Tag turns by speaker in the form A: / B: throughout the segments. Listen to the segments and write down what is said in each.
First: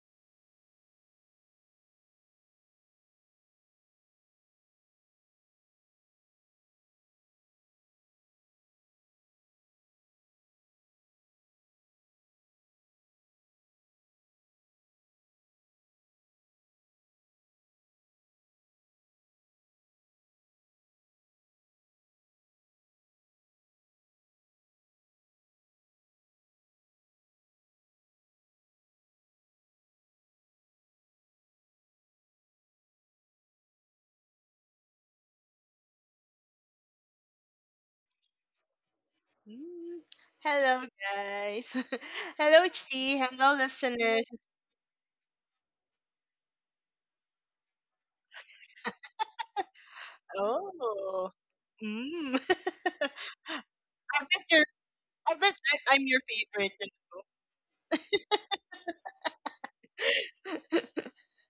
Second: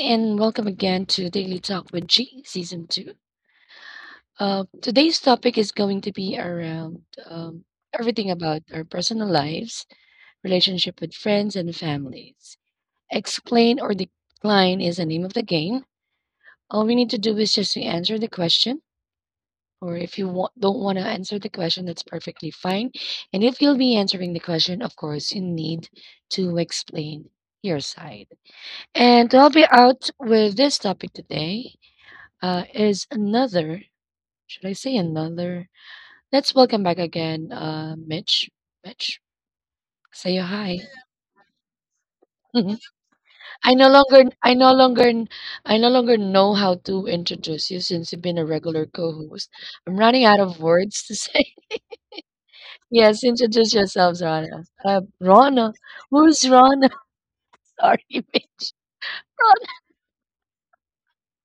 A: and welcome again to Daily Talk with G, Season 2. Today's topic is going to be around um, everything about our personal lives, relationship with friends and families. Explain or decline is the name of the game. All we need to do is just to answer the question, or if you don't want to answer the question, that's perfectly fine. And if you'll be answering the question, of course, you need to explain your side. And to help you out with this topic today is another. Should I say another? Let's welcome back again, Mitch. Mitch,
B: Mm.
A: say hi.
B: Hello, guys. Hello, Chi. Hello,
A: I no
B: listeners.
A: longer, I no longer, I no longer know how to introduce you since you've been a regular co-host. I'm running out of words to
B: Oh,
A: say.
B: mm.
A: Yes, introduce yourselves,
B: I bet
A: Rana.
B: you're. I bet
A: Rana,
B: I'm your
A: who's
B: favorite. you
A: Rana?
B: know.
A: Sorry, Mitch. Rana.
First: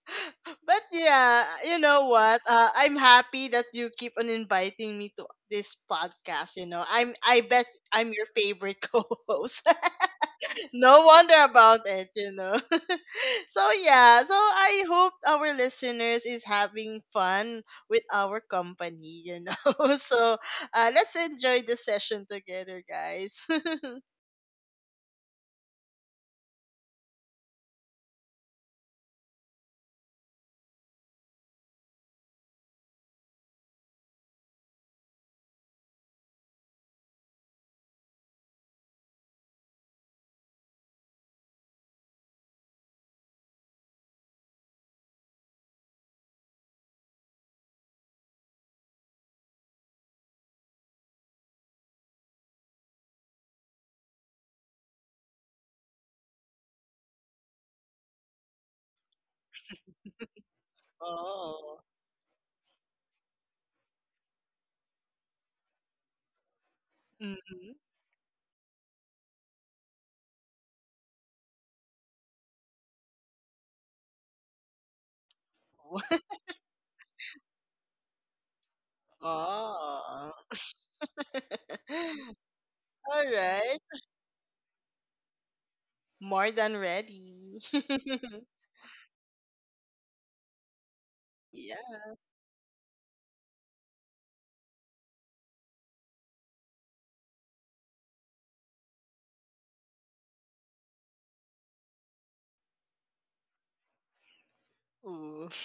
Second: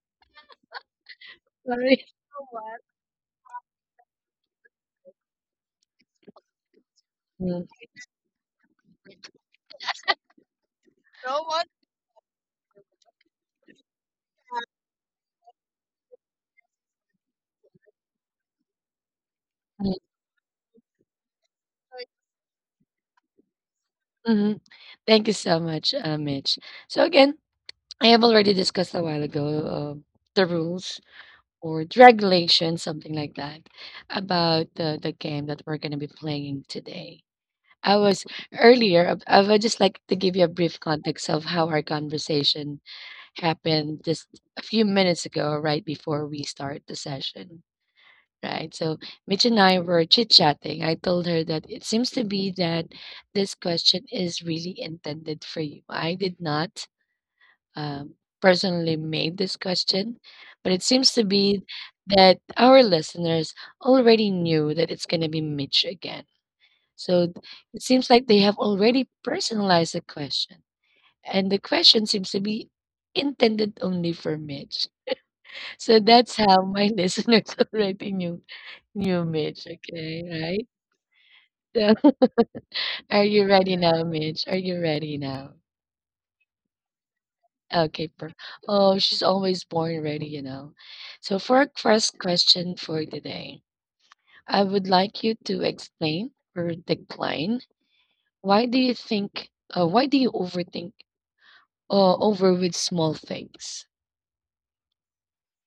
B: But yeah, you
A: Sorry.
B: know what? I'm happy that you keep on inviting me to this podcast. You know, I
A: Mm,
B: bet I'm your favorite co-host. No wonder about it. So yeah, so I hope our listeners is having fun with our company.
A: mm,
B: So let's enjoy the session together, guys.
A: mhm. Thank you so much, Mitch. So again, I have already discussed a while ago, the rules or the regulation, something like that, about the game that we're going to be playing today. I was Earlier, I would just like to give you a brief context of how our conversation happened just a few minutes ago, right before we start the session. Right. So Mitch and I were chit chatting. I told her that it seems to be that this question is really intended for you. I did not um, personally made this question, but it seems to be
B: Oh.
A: that our listeners already knew that it's going to be Mitch again. So
B: Hmm.
A: it seems like they have already personalized the question, and the question seems to be intended only for Mitch. So that's how my listeners already knew Mitch. Okay,
B: Oh.
A: right? So, are
B: All
A: you ready
B: right.
A: now, Mitch? Are you ready now?
B: More than ready.
A: Okay, perfect. Oh, she's always born ready. So for our
B: Yeah.
A: first question for today, I would like you to explain or decline. Why do you think? Why do you overthink? Over with small things.
B: Ooh.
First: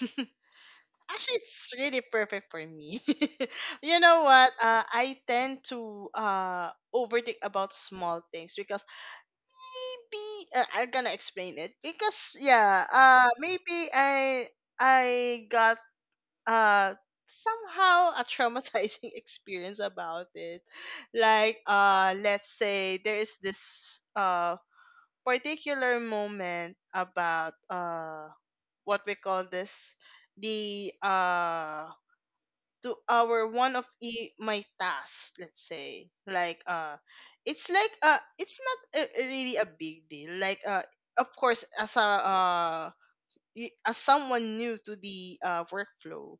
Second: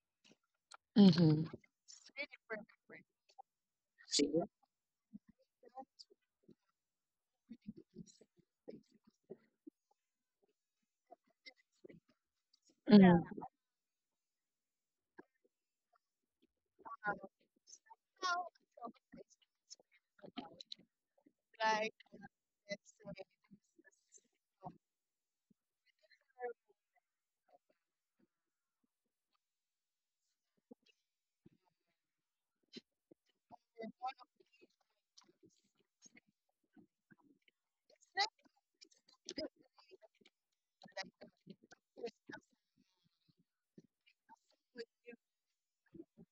A: Mm-hmm.
B: Actually, it's really perfect for me. You know
A: See.
B: what? I tend to overthink about small things, because maybe I'm gonna explain it, because yeah, maybe I got uh somehow a traumatizing experience about it. Like let's say there is this particular moment about what we call this, the to our one of my tasks, let's say, like it's like it's not a, really a big deal, like of course, as a as someone new to the workflow,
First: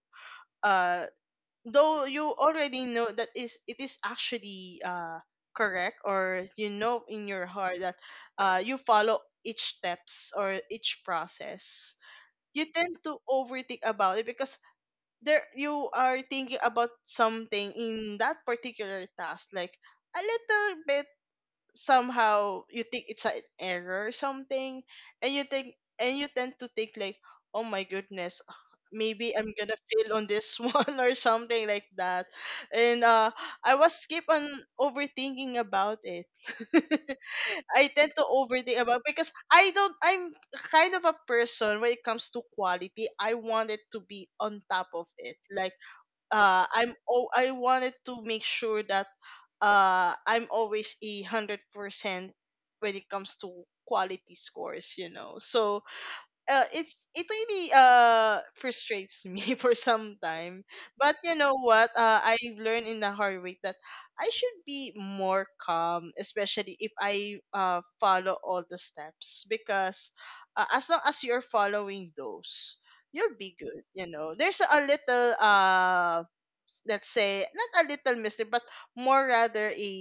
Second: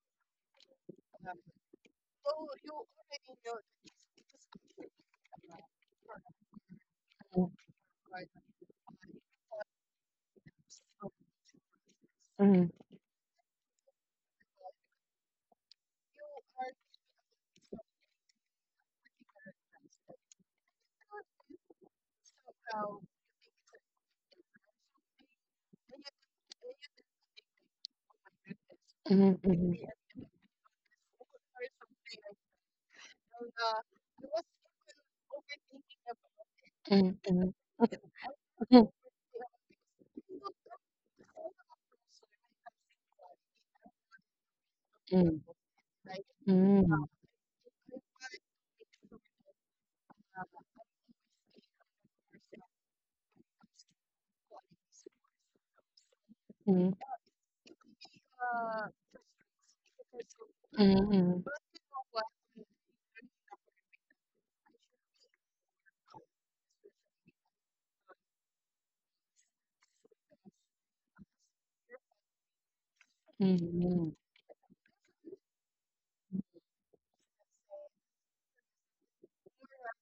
B: uh though you already know that is it is actually correct, or you know in your heart that you follow each steps or each process, you
A: Mhm,
B: tend to overthink about it, because there you are thinking about something in that particular task, like a little bit, somehow you think it's an error or something, and you think and you tend to think like, oh my goodness, maybe
A: mhm,
B: I'm gonna
A: mhm,
B: fail on this one or something like that. And I was keep on overthinking about it.
A: mhm,
B: I tend to overthink about, because I don't I'm kind of a person when it comes to quality. I want it to be on top of it. Like
A: mhm,
B: I wanted to make sure that I'm always 100% when it comes to quality scores, you know. So
A: mhm,
B: it really frustrates me for some time. But you
A: mhm,
B: know what? I've learned in the hard way that I should be more calm, especially if I follow all the steps, because as long as you're following those, you'll be good. You
A: mhm,
B: know, there's a little let's say not a little mystery, but more rather a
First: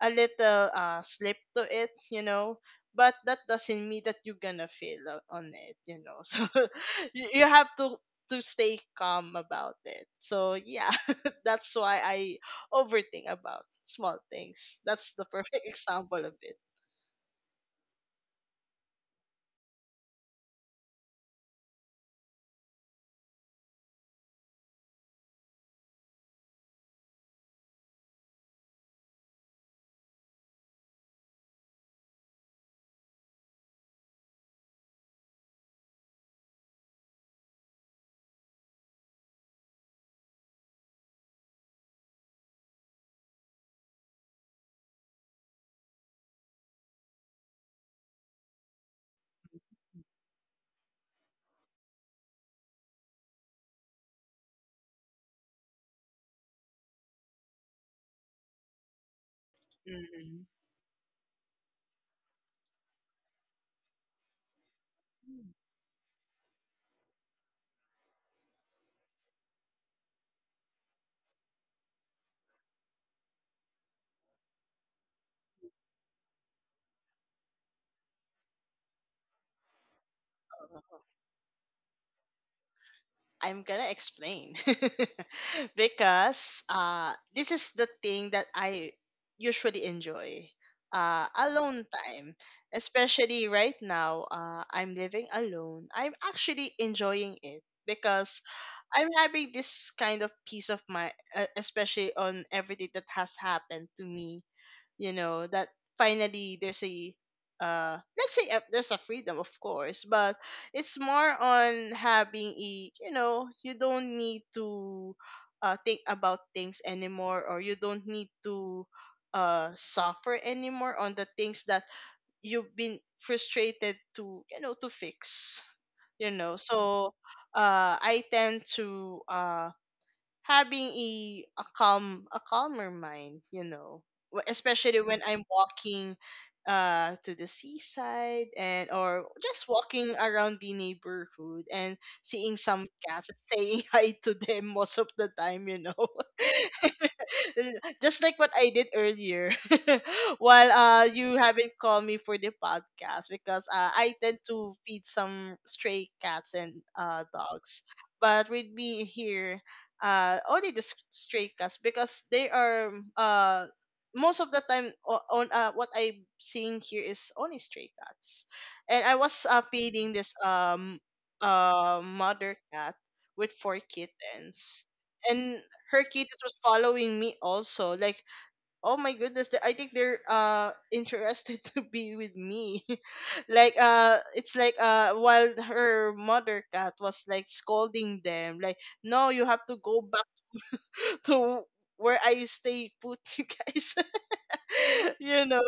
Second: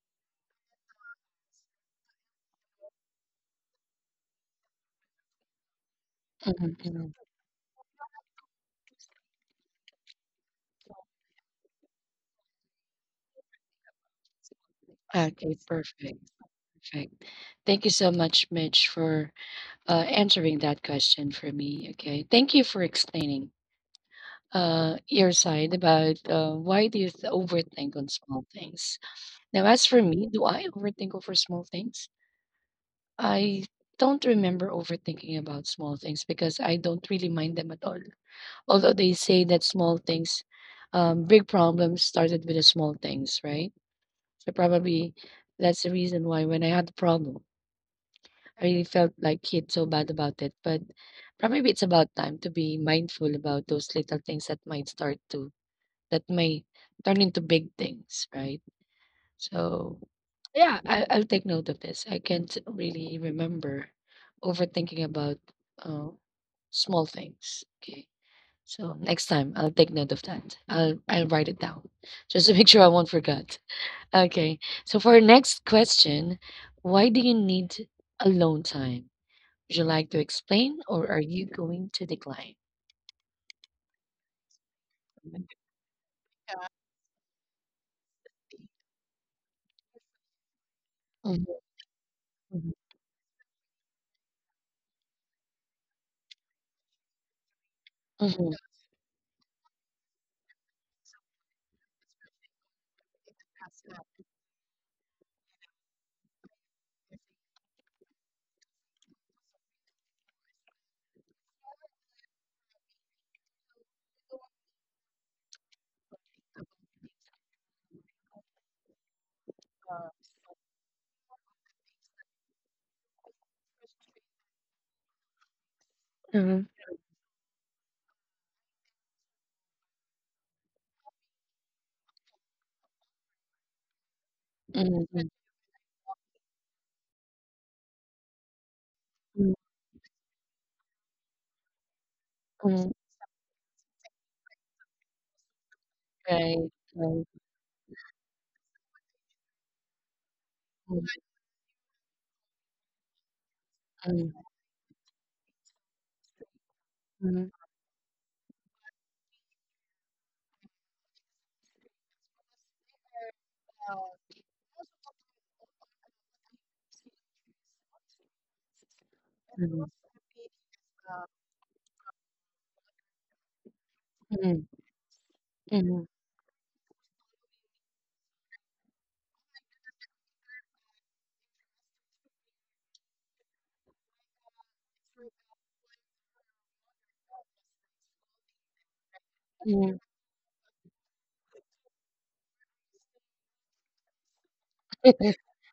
B: a little slip to it. You know, but that doesn't mean that you're gonna fail on it. So
A: mhm, mhm.
B: you have to stay calm about it, so yeah. That's why I overthink about small things. That's the
A: Okay,
B: perfect
A: perfect.
B: example of it.
A: Perfect. Thank you so much, Mitch, for answering that question for me. Okay. Thank you for explaining, your side about why do you overthink on small things? Now, as for me, do I overthink over small things? I don't remember overthinking about small things because I don't really mind them at all. Although they say that small things, big problems started with the small things, right? So probably that's the reason why when I had the problem, I really felt like kid so bad about it. But probably it's about time to be mindful about those little things that might start to that may turn into big things, right? So,
B: Hmm.
A: yeah, I'll take note of this. I can't really remember overthinking about uh, small things. Okay. So next time I'll take note of that. I'll write it down just to make sure I won't forget. Okay. So for our next question, why do you need alone time? Would you like to explain, or are you going to decline?
B: I'm gonna explain, because this is the thing that I usually enjoy,
A: Mhm,
B: alone time, especially right now. I'm living alone. I'm actually enjoying it, because
A: mhm,
B: I'm having this kind of peace of mind, especially on everything that has happened to me. You know that finally there's a let's say there's a freedom, of course, but it's more on having a, you know, you don't need to think about things anymore, or you don't need to suffer anymore on the things that you've been frustrated to, you know, to fix, you know.
A: mhm,
B: So I tend to having a calmer mind, you know. Especially when
A: mhm,
B: I'm walking to the seaside and or just walking around the neighborhood and seeing some
A: mhm.
B: cats, saying hi to them most of the time.
A: Right. Right.
B: Just like what I did earlier, while you haven't called me for the podcast, because I
A: Mhm,
B: tend to feed some stray cats and
A: mhm.
B: dogs, but with me here, only the stray cats, because they are most of the time on what I'm seeing here is only stray cats, and I was feeding this mother cat with four
A: Mhm,
B: kittens, and
A: mhm,
B: her kids was following me also, like, oh my goodness, I think they're interested to be with me, like it's like while her mother cat was like scolding them, like, no, you have to go back to where I stay put, you guys. you know.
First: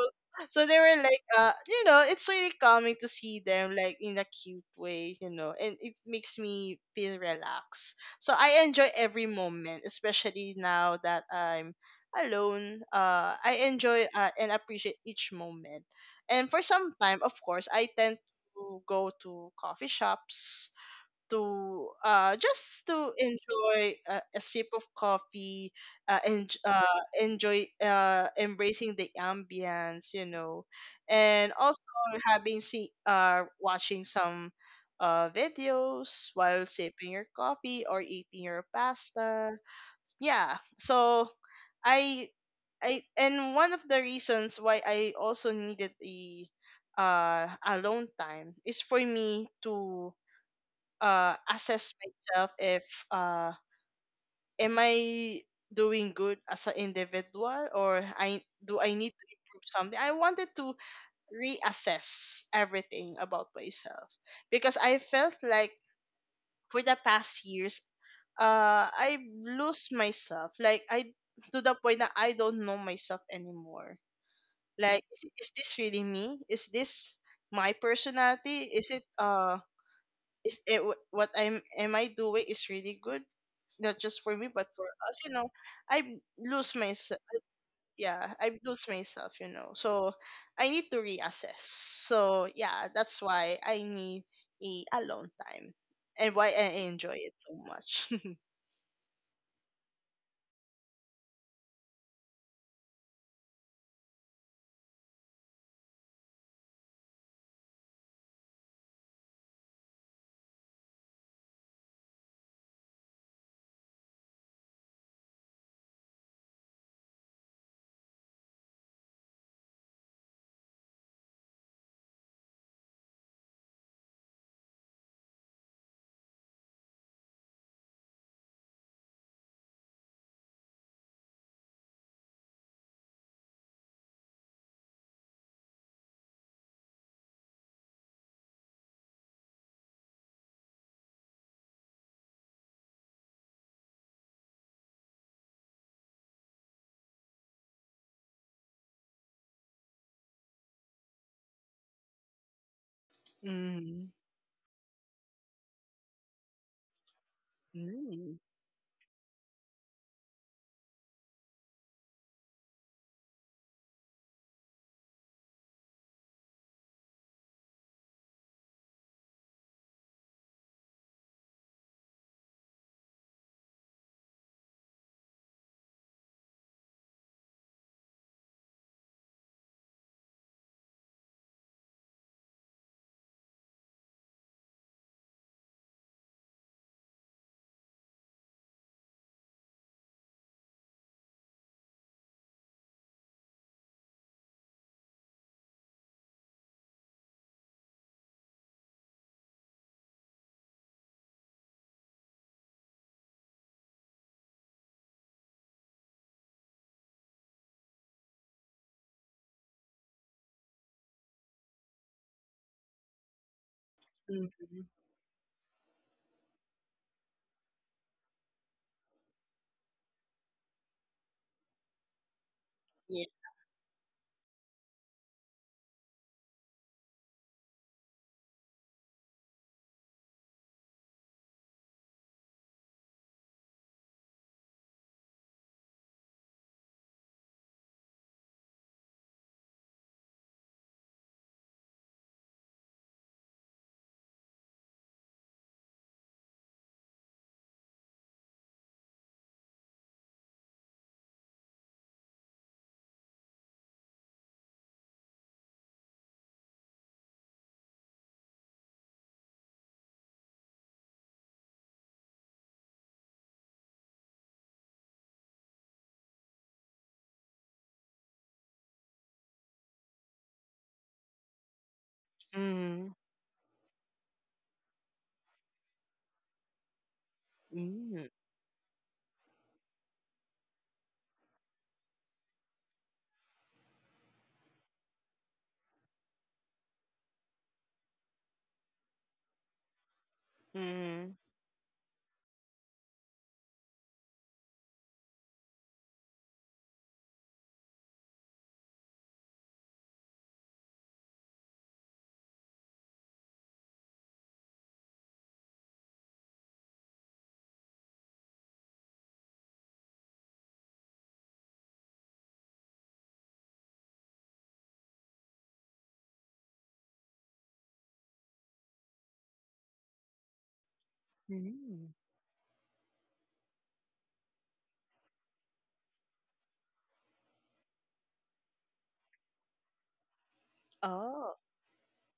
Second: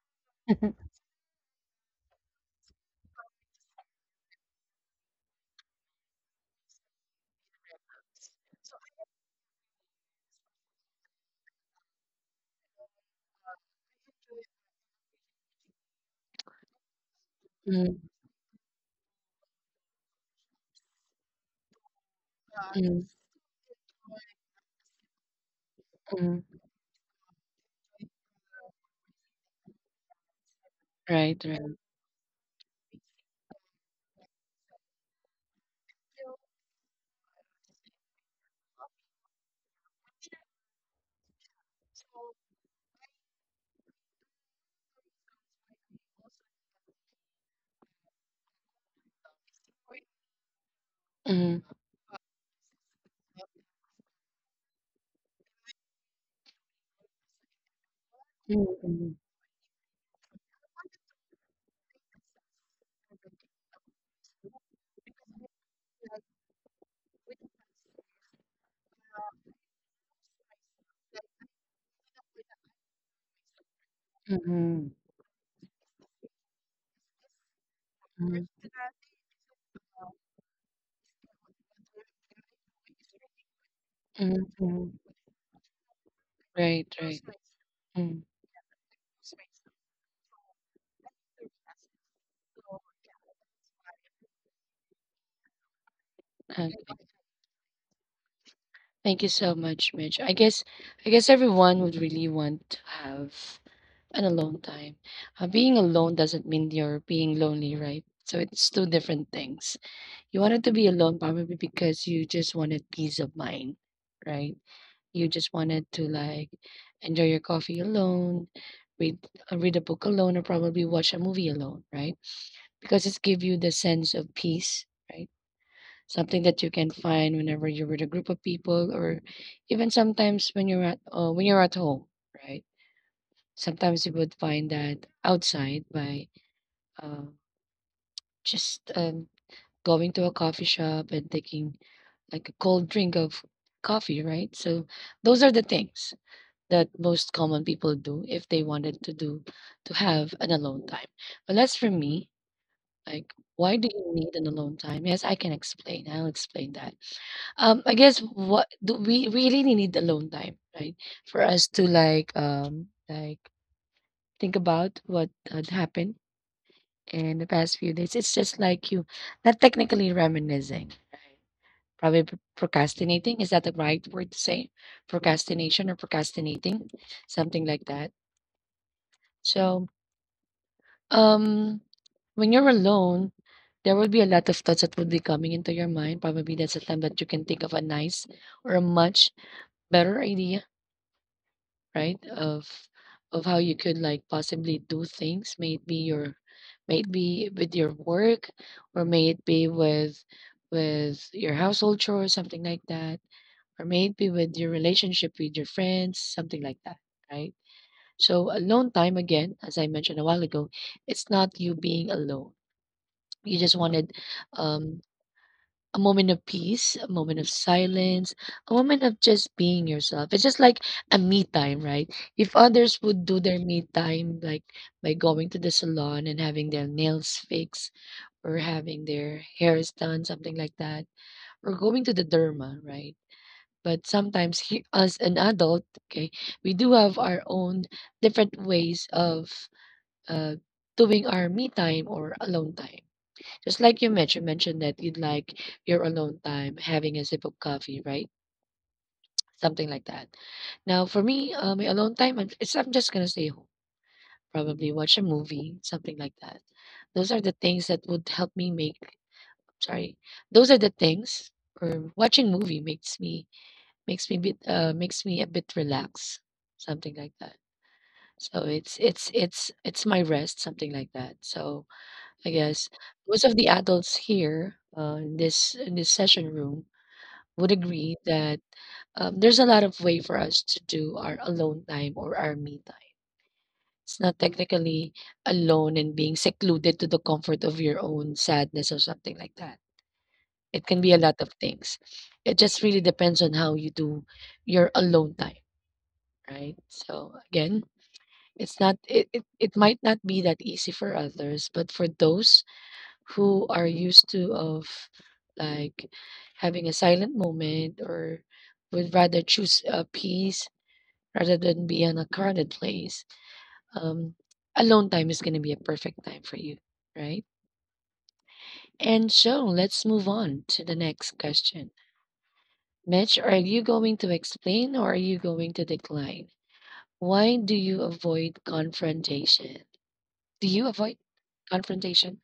B: So they were like, it's really calming to see them, like, in a cute way, you know, and it makes me feel relaxed. So I enjoy every moment, especially now that I'm alone. I enjoy, and appreciate each moment. And for some time, of course, I
A: mhm,
B: tend to go to coffee shops to just
A: mhm,
B: to enjoy a sip of coffee, and
A: mhm.
B: enjoy embracing the ambience, you know.
A: Right,
B: And
A: right.
B: also having see watching some videos while sipping your coffee or eating your pasta, yeah. So i I and one of the reasons why I also needed a alone time is for me to
A: Mhm,
B: assess myself, if uh, am I doing good as an individual, or I
A: mhm,
B: do I need
A: mhm,
B: to improve something. I wanted to reassess everything about myself, because I felt like for the past years, I lose myself. Like, I, to the point that I don't know myself anymore.
A: mhm.
B: Like, is this really me? Is this my personality? Is it what I'm am I doing is really good, not just for me but for
A: Mm-hmm.
B: us. You know, I lose myself.
A: Right. Mm.
B: Yeah, I lose myself. You know, so I need to reassess. So yeah, that's why I need a alone time, and why
A: Uh,
B: I enjoy it so much.
A: Thank you so much, Mitch. I guess everyone would really want to have an alone time. Being alone doesn't mean you're being lonely, right? So it's two different things. You wanted to be alone probably because you just wanted peace of mind, right? You just wanted to like enjoy your coffee alone, read read a book alone, or probably watch a movie alone, right? Because it's give you the sense of peace, right? Something that you can find whenever you're with a group of people, or even sometimes when you're at home, right? Sometimes you would find that outside by uh, just going to a coffee shop and taking like a cold drink of coffee, right? So those are the things that most common people do if they wanted to have an alone time. But as for me, like why do
B: Mm.
A: you need an alone time? Yes, I can explain. I'll explain that. I guess
B: Mm.
A: what do we really need alone time, right? For us to like think about what had happened in the past few days. It's just like you not technically reminiscing. Probably procrastinating. Is that the right word to say? Procrastination or procrastinating? Something like that. So Um, when you're alone, there will be a lot of thoughts that would be coming into your mind. Probably that's the time that you can think of a nice or a much better idea, right? Of how you could like possibly do things. May it be with your work or may it be with your household chores, something like that. Or may it be with your relationship with your friends, something like that, right? So alone time again, as I mentioned a while ago, it's not you being alone, you just wanted
B: Mm-hmm.
A: um, a moment of peace, a moment of silence, a moment of just being yourself. It's just like a me time, right? If others would
B: Yeah.
A: do their me time, like by going to the salon and having their nails fixed or having their hairs done, something like that, or going to the derma, right? But sometimes, he, as an adult, okay, we do have our own different ways of uh, doing our me time or alone time. Just like you mentioned that you'd like your alone time having a sip of coffee, right? Something like that. Now, for me, my alone time, I'm- it's I'm just gonna stay home, probably watch a movie, something like that. Those are the things that would help me make. Sorry, those are the things. Or watching movie makes me a bit relaxed, something like that. So it's my rest, something like that. So I guess
B: Mm.
A: most of the adults here, in this session room, would agree
B: Mm.
A: that there's a lot of way for us to do our alone time or our me time. It's not technically alone and being secluded to the comfort of your own sadness or something like that. It can be a lot
B: Mm.
A: of things. It just really depends on how you do your alone time, right? So again, it might not be that easy for others, but for those who are used to of like having a silent moment or would rather choose a peace rather than be in a crowded place, um alone time is going to be a perfect time for you, right? And so let's move on to the next question.
B: Mm.
A: Mitch, are you going to explain or are you going to decline? Why do you avoid confrontation? Do you avoid
B: Oh.
A: confrontation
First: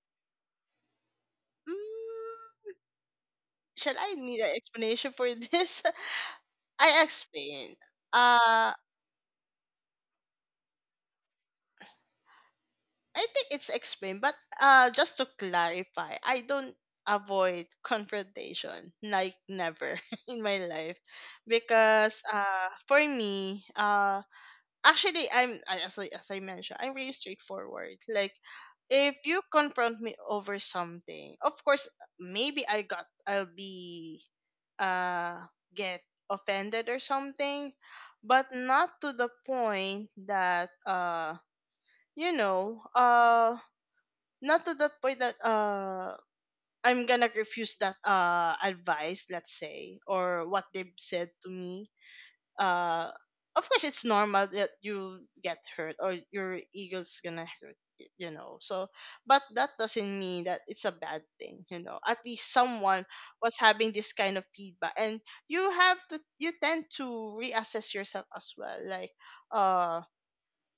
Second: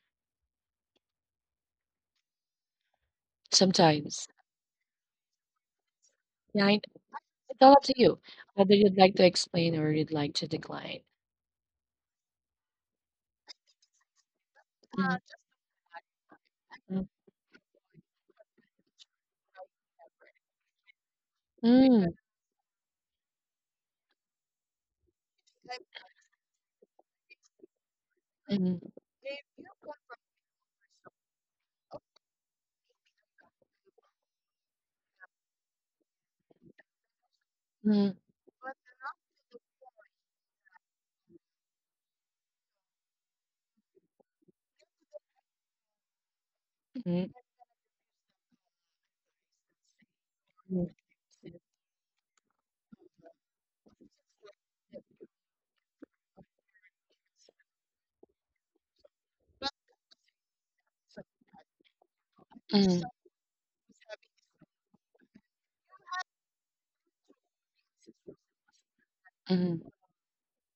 B: Mm. Shall I
A: sometimes?
B: need an explanation for this?
A: Yeah, I
B: I explain.
A: up to you
B: Uh,
A: whether you'd like to explain or you'd like to decline.
B: I think it's explained, but just to clarify, I don't
A: Mm,
B: avoid confrontation, like never in my life,
A: mm,
B: because for me, actually as I mentioned, I'm really straightforward, like,
A: mm,
B: if you confront me over something, of course, maybe I'll be uh get offended or something,
A: mm,
B: but not to the point that you know uh not to the point that I'm gonna
A: mm,
B: refuse that advice, let's say, or what they've said to me. uh of course, it's normal that you get hurt or your ego's gonna hurt, so, but that doesn't mean that it's a bad thing. At least someone was having this kind of feedback, and you have to you tend to reassess yourself as well, like
A: mm,
B: uh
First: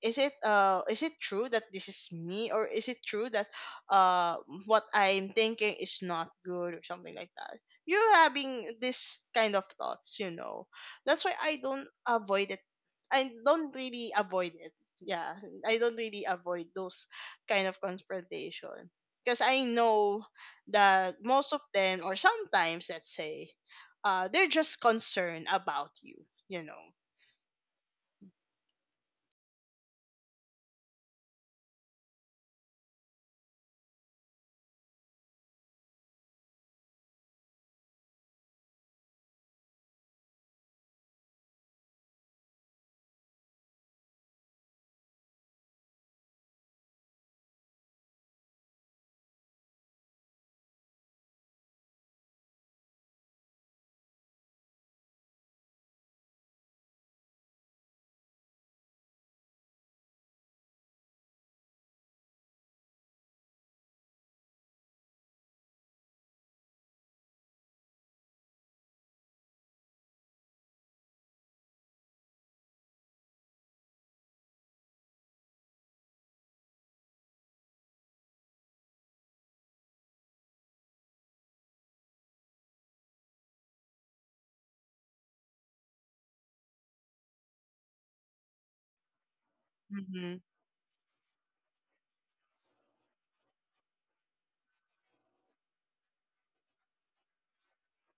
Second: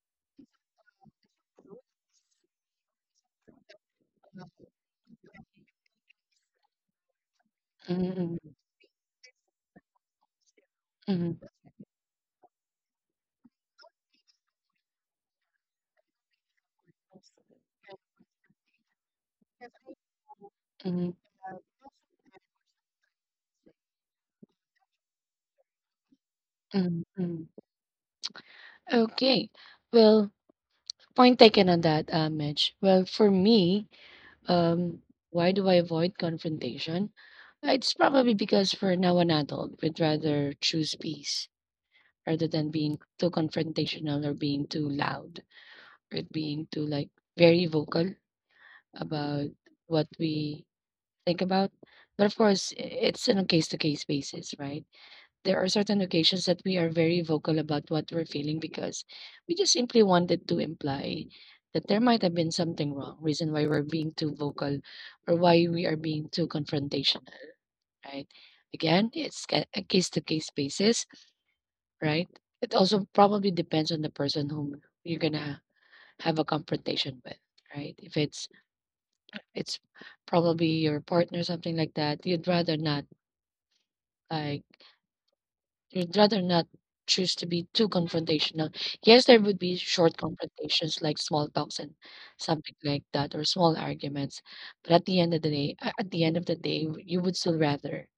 B: is it true that this is me, or is it true that uh what I'm thinking is not good, or something like that. You're
A: mm,
B: having this kind of thoughts, you know. That's why
A: mm,
B: I don't avoid it. I don't really avoid it. Yeah, I don't really avoid those kind of confrontation, because I know
A: mm,
B: that most of them, or sometimes, let's say, they're just concerned about you you know
A: mm, mm. Okay. Well, point taken on that, Mitch. Well, for me, um, why do I avoid confrontation? It's probably because for now an adult would rather choose peace rather than being too confrontational or being too loud or being too like very vocal about what we think about. But of course, it's on a case to case basis, right? There are certain occasions that we are very vocal about what we're feeling because we just simply wanted to imply that there might have been something wrong, reason why we're being too vocal or why we are being too confrontational, right? Again, it's a case to case basis, right? It also probably depends on the person whom you're going to have a confrontation with, right? If it's probably your partner, something like that, you'd rather not. Like, you'd rather not choose to be too confrontational. Yes, there would be short
B: Mm-hmm.
A: confrontations like small talks and something like that, or small arguments. But at the end of the day, at the end of the day, you would still rather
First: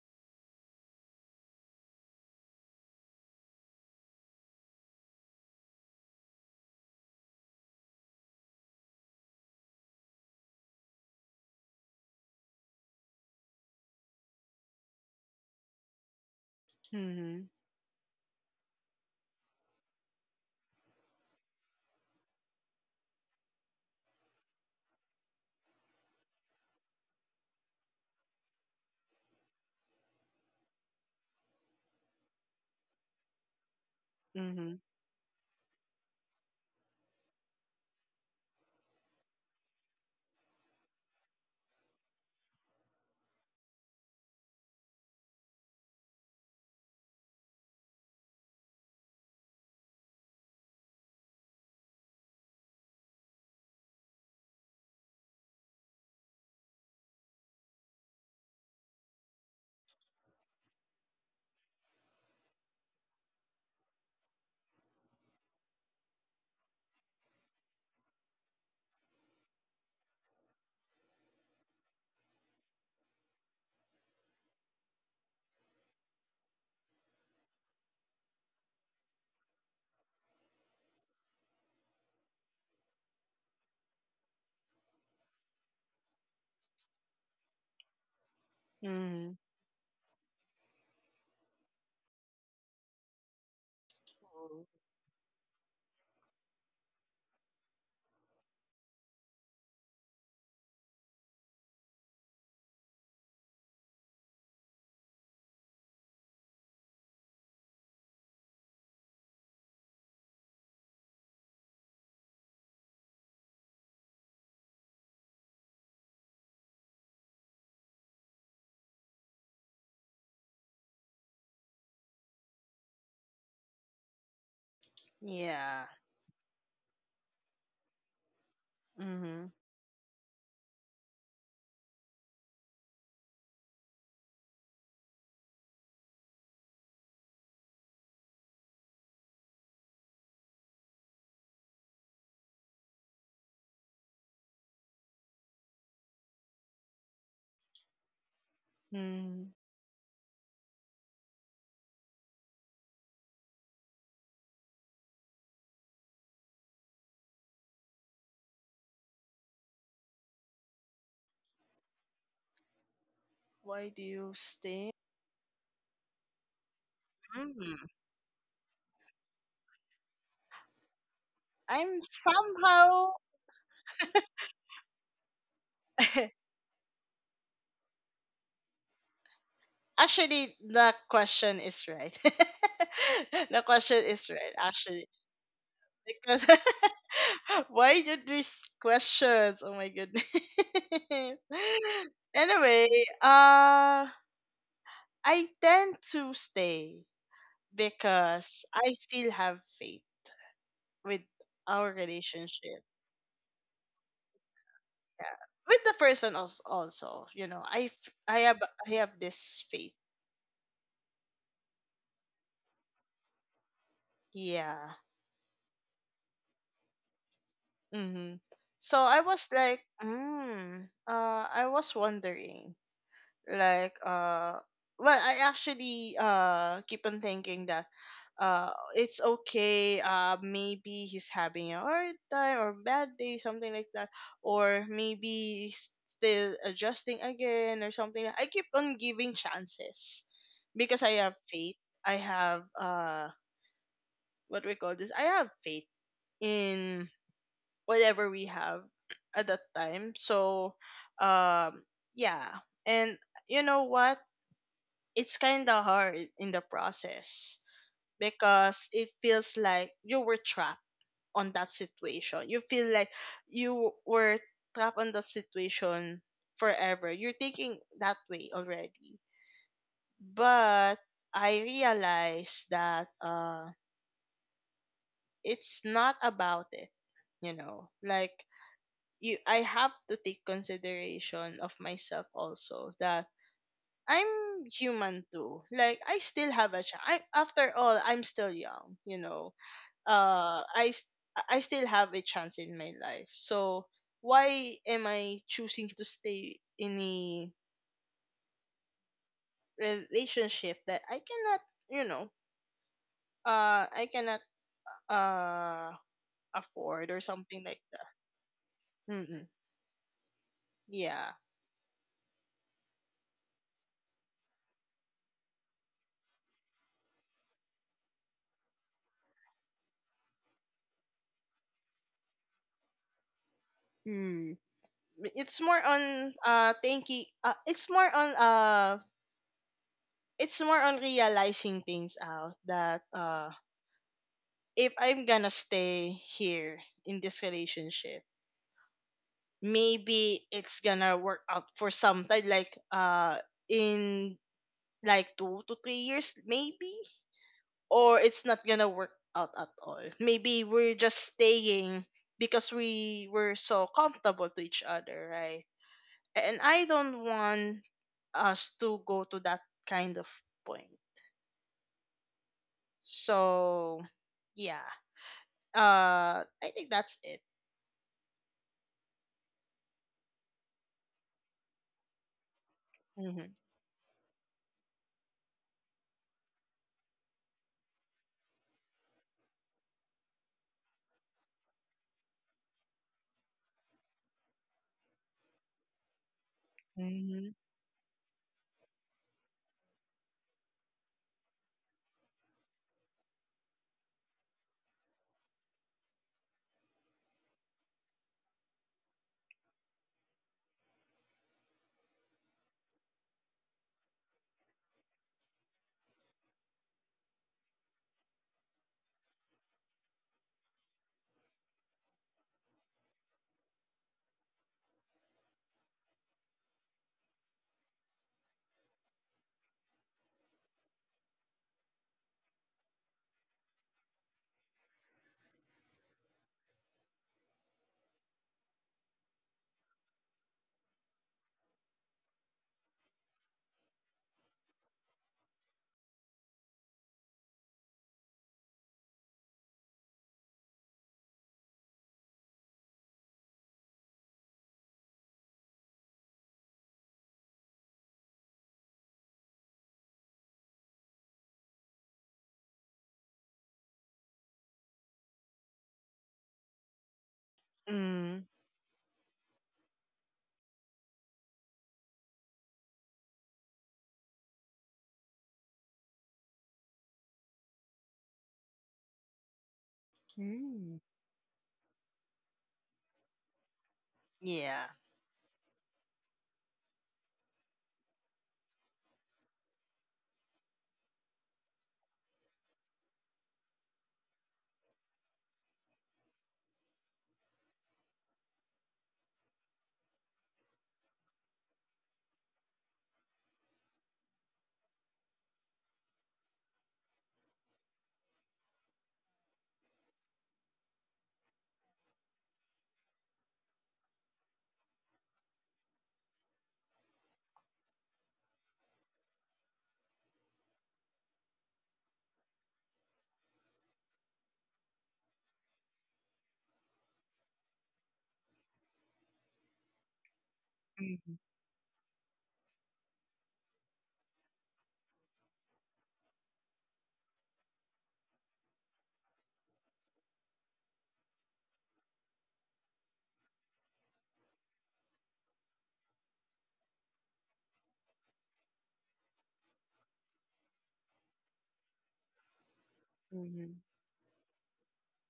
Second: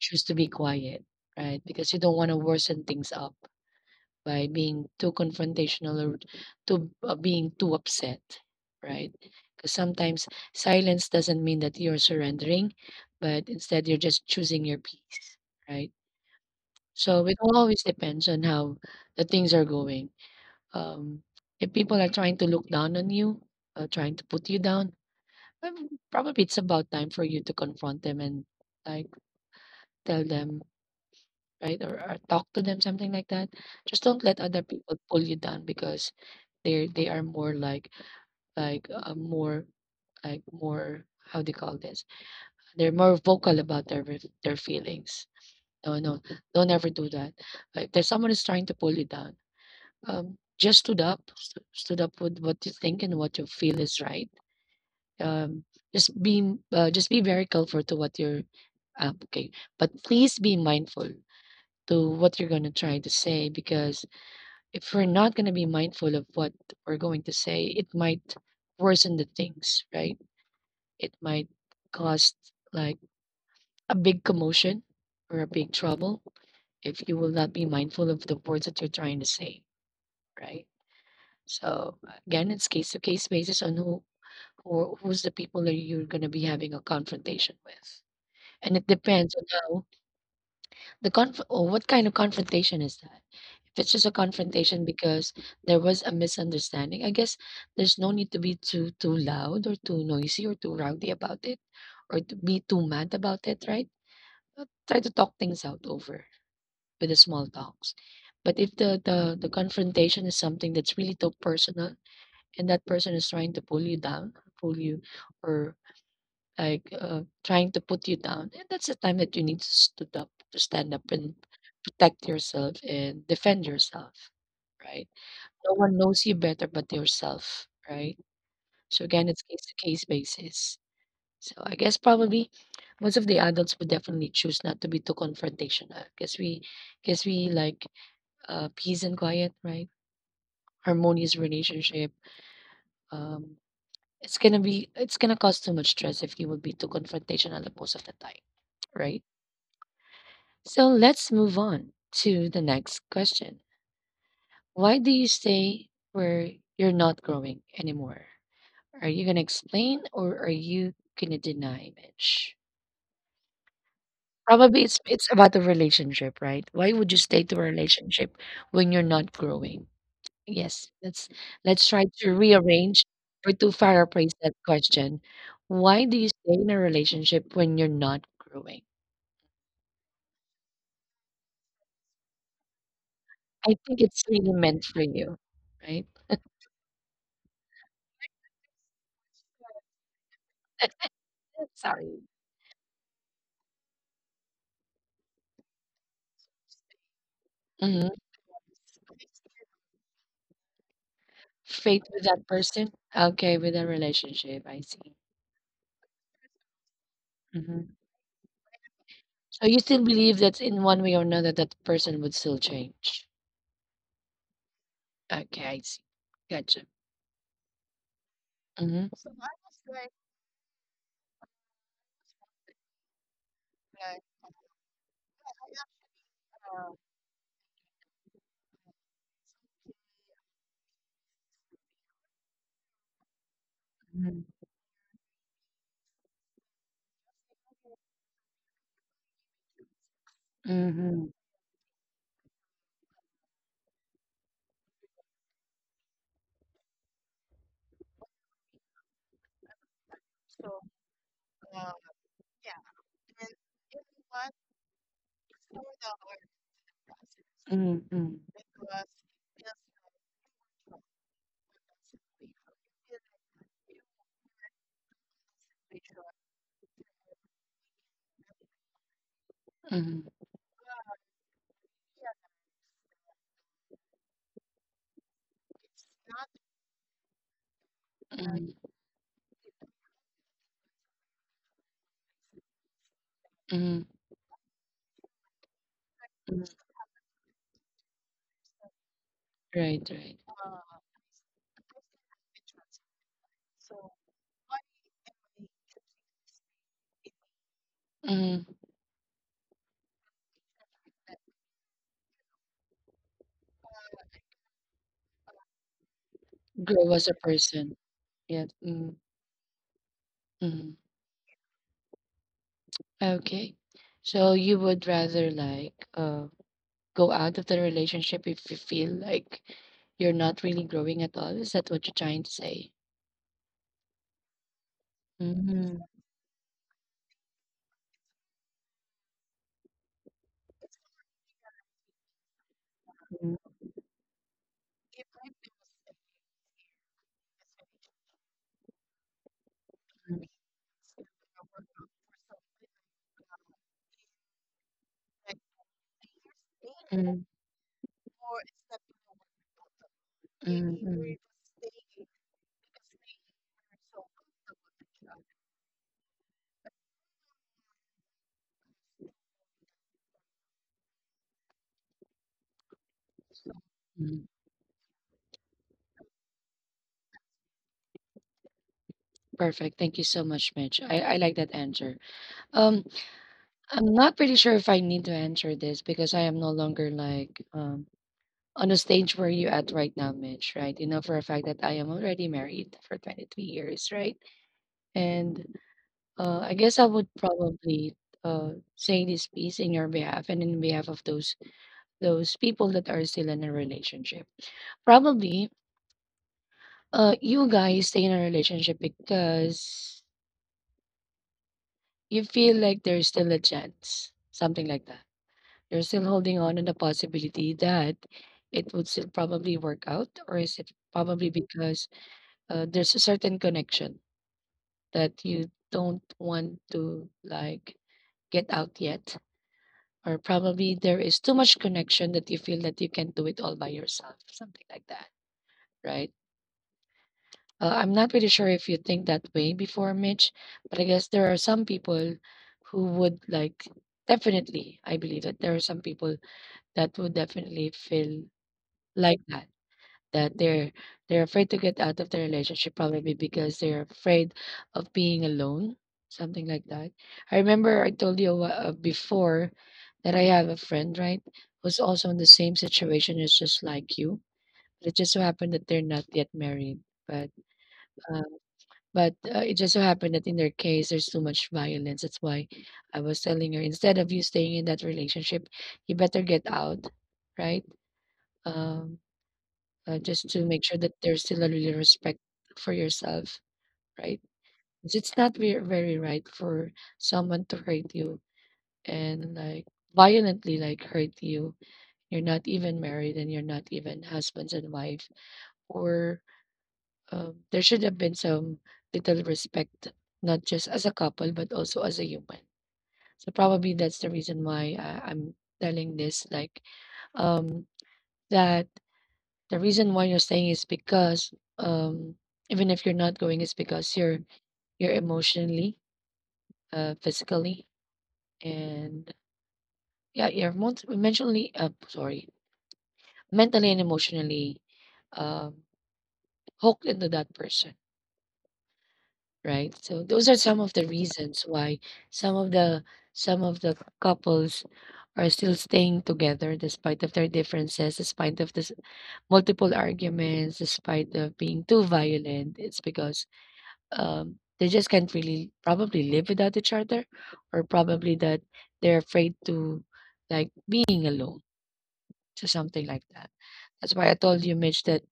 A: choose to be quiet, right? Because you don't want to worsen things up by being too confrontational or too being too upset, right? Because sometimes silence doesn't mean that you're surrendering, but instead you're just choosing your peace, right? So it
B: Mm-hmm.
A: all always depends on how the things are going. Um, if people are trying to look down on you, trying to put you down, probably it's about time for you to confront them and like tell them, right, or talk to them, something like that. Just don't let other
B: Mm-hmm.
A: people pull you down because they are more like more like more how do you call this? They're more vocal about their feelings. No, no, don't ever do that. Like, if there's someone is trying to pull you down. Just stood up, stood up with what you think and what you feel is right. Um, just be just be very careful to what you're okay, but please be mindful to what you're gonna try to say, because if we're not gonna be mindful of what we're going to say, it might worsen the things, right? It might cause like a big commotion or a big trouble if you will not be mindful of the words that you're trying to say, right? So again, it's case to case basis on who or who's the people that you're going to be having a confrontation with. And it
B: Mm-hmm.
A: depends on how the conf or what kind of confrontation is that. If it's just a
B: Oh,
A: confrontation because there was a misunderstanding, I guess there's no need to be too loud or too noisy or too rowdy about it, or to be too mad about it, right? Try to talk things out over with the small talks. But if the confrontation is something that's really too personal and that person is trying to pull you down, pull you, or like trying to put you down, and that's the time that you need to stood up, to stand up and protect yourself and defend yourself, right? No
B: yeah.
A: one knows you better but yourself, right? So again,
B: Mm-hmm.
A: it's case to case basis. So I guess probably most of the adults would definitely choose not to be too confrontational, because we like peace and quiet, right? Harmonious relationship. Um, it's gonna cause too much stress if you would be too confrontational most of the time, right?
B: Mm.
A: So let's move on to the next question. Why do you stay where you're not growing anymore? Are you gonna explain or are you gonna deny, Mitch?
B: Why do you
A: Probably
B: stay?
A: it's about the relationship, right? Why would you stay to a
B: Mm.
A: relationship when you're not growing? Yes, let's
B: I'm
A: try to rearrange
B: somehow.
A: or to paraphrase that question. Why do you stay in a relationship when you're not growing?
B: Actually, the question is right. The
A: I
B: question
A: think it's
B: is right,
A: really meant for
B: actually,
A: you, right?
B: because why did these questions? Oh my goodness.
A: Sorry.
B: Anyway, uh, I tend to stay
A: Hmm.
B: because I still have faith with our
A: Faith with that
B: relationship.
A: person, okay, with a relationship, I see.
B: Yeah, with the person also, you know,
A: Hmm.
B: I have
A: So
B: this
A: you
B: faith,
A: still believe that in one way or another that person would still change.
B: yeah.
A: Okay, I see. Gotcha.
B: Mm-hmm. So
A: Mm-hmm.
B: I was like, I was wondering, like well, I actually keep on thinking that, uh it's okay, maybe he's having a hard time or bad day, something like that, or maybe he's still adjusting again or something, like, I keep on giving chances, because I
A: Mm-hmm.
B: have faith. I have What we call this, I have faith in whatever we have at that time. So um yeah, and you know what, it's kind of hard in the process,
A: Mm-hmm.
B: because it feels like you were trapped on that situation. You feel like you were trapped on that situation forever. You're thinking that way already.
A: Mm-hmm.
B: But I realized that it's not about it, you know. Like,
A: Mm-hmm.
B: you I have to take consideration of myself also, that
A: Mm-hmm.
B: I'm human too. Like, I still have a chance. I, after all, I'm still young, you know.
A: Right, right.
B: uh I s- I still have a chance in my life. So why am I choosing to stay in a
A: Mm-hmm.
B: relationship that I cannot, you know, I cannot uh afford
A: Grow
B: or
A: as a
B: something like
A: person.
B: that.
A: Yeah. Mm,
B: Mm-mm.
A: mhm.
B: Yeah.
A: Okay. So you would rather like go out of the relationship if you feel like you're not really growing at all. Is that what you're trying to say?
B: Mm. It's more
A: Mm-hmm.
B: on thinking it's more on It's more on realizing things out that
A: Mm-hmm.
B: if I'm gonna stay here in this relationship. Maybe it's gonna work out for something in like 2 to 3 years maybe,
A: Mm-hmm.
B: or it's not gonna work out at all. Maybe we're just staying because we were so comfortable to each other, right? And I don't want us to go to that kind of point. So
A: Mm.
B: yeah, I think that's it.
A: Perfect. Thank you so much, Mitch. I like that answer. Um,
B: Mm-hmm.
A: I'm not pretty sure if I need to answer this because I am no longer like on the stage where you at right now, Mitch, right? You know for a fact that I am already married for 23 years, right? And I guess I would
B: Mm-hmm.
A: probably say this piece in your behalf and in behalf of those people that are still in a relationship. Probably, you guys stay in a relationship because you feel like there's still a chance, something like that. You're still holding on to the possibility that it would still probably work out, or is it probably because there's a certain connection that you don't want to like get out yet, or probably there is too much connection that you feel that you can do it all by yourself, something like that, right? I'm not really sure if you think that way before, Mitch, but I guess there are some people who would like definitely, I believe that there are some people that would definitely feel like that, that they're afraid to get out of the relationship probably because they're afraid of being alone, something like that. I remember I told you before that I have a friend, right, who's also in the same situation. It's just like you, it just so happened that they're not yet married, but um,
B: Mm.
A: but it just so happened that in their case there's too much violence. That's why I was telling her, instead of you staying in that relationship, you better get out, right? um just to make
B: Mm-hmm.
A: sure that there's still a real respect for yourself, right?
B: Yeah.
A: 'Cause it's not very, very right for someone to hurt you and like violently like hurt you. You're not even married and you're not even husbands and wife. Or there should have been some little respect, not just as a couple but also as a human. So probably that's the reason why I'm telling this like um that the reason why you're saying is because um, even if you're not going, it's because you're emotionally, physically, and yeah, you're emotionally, sorry, mentally and emotionally um, hooked into that person, right? So those are some of the
B: Mm-hmm.
A: reasons why some of the some of the couples are still staying together despite of their differences, despite of this multiple arguments, despite of being too violent. It's because they just can't really probably live without each other, or probably that they're afraid to like being alone, so something like that. That's why I told you, Mitch, that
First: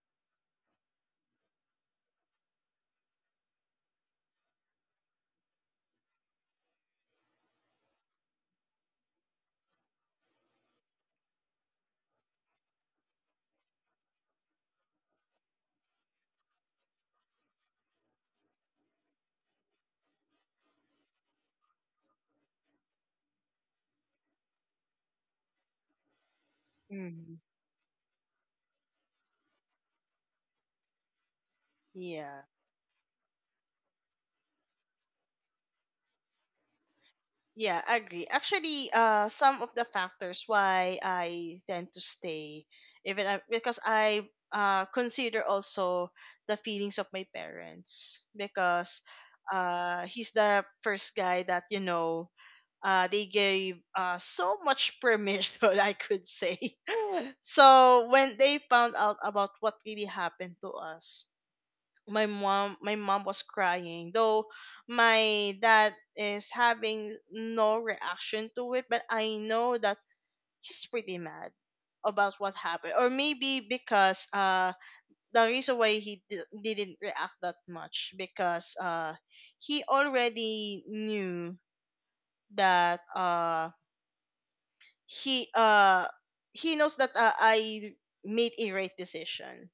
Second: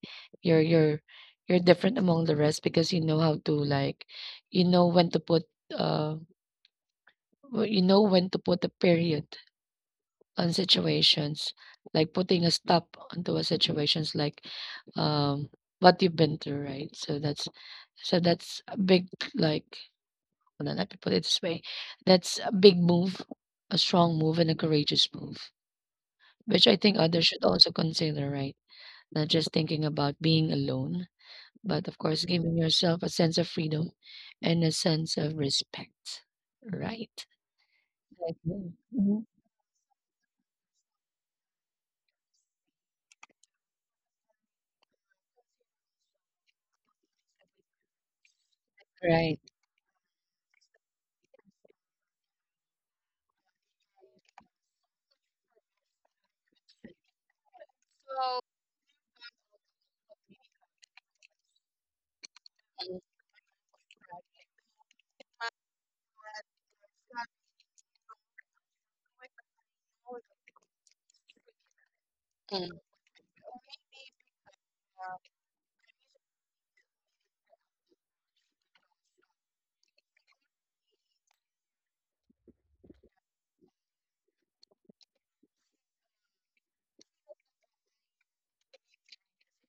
A: you're you're different among the rest because you know how to like, you know when to put uh, you know when to put a period on situations, like putting a stop onto a situations like um what you've been through, right? So that's a big like, well, let me put it this way. That's a big move, a strong move, and a courageous move, which I think others
B: Mm-hmm.
A: should also consider, right? Not just thinking about being alone, but of course,
B: Yeah.
A: giving yourself a sense of freedom and a sense of respect, right?
B: Yeah, I agree.
A: Okay.
B: Actually, some of the factors why I tend to stay, even I, because I consider also the feelings of my parents, because
A: Right.
B: he's the first guy that, you know, they gave so much permission, I could say. So when they found out about what really happened to us, my mom was crying though. My dad is having no reaction to it, but I know that he's pretty mad about what
A: Mm.
B: happened. Or maybe because the reason why didn't react that much, because he already knew that he uh he knows that, I made a right decision.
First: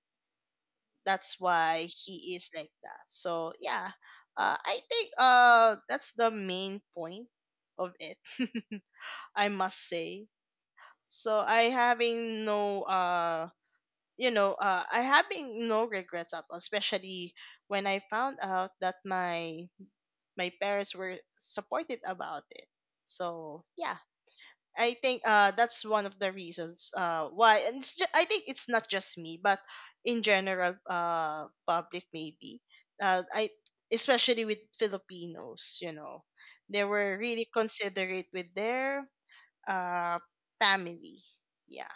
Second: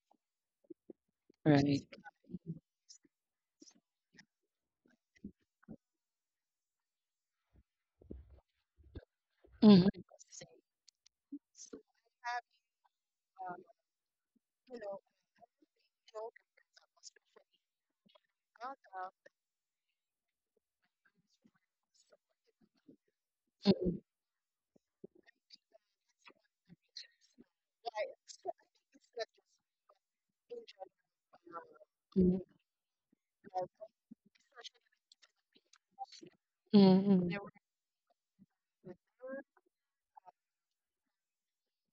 B: That's why
A: Right.
B: he is like that. So yeah, I think that's the main point of it. I must
A: Mm-hmm.
B: say, so I having no I having no regrets at all, especially when I found out that my parents were supported about it. So yeah, I think that's one of the reasons why. And it's I think it's not just me but in general, public maybe. I Especially with Filipinos, you know, they were
A: Hmm.
B: really considerate with their uh family. Yeah.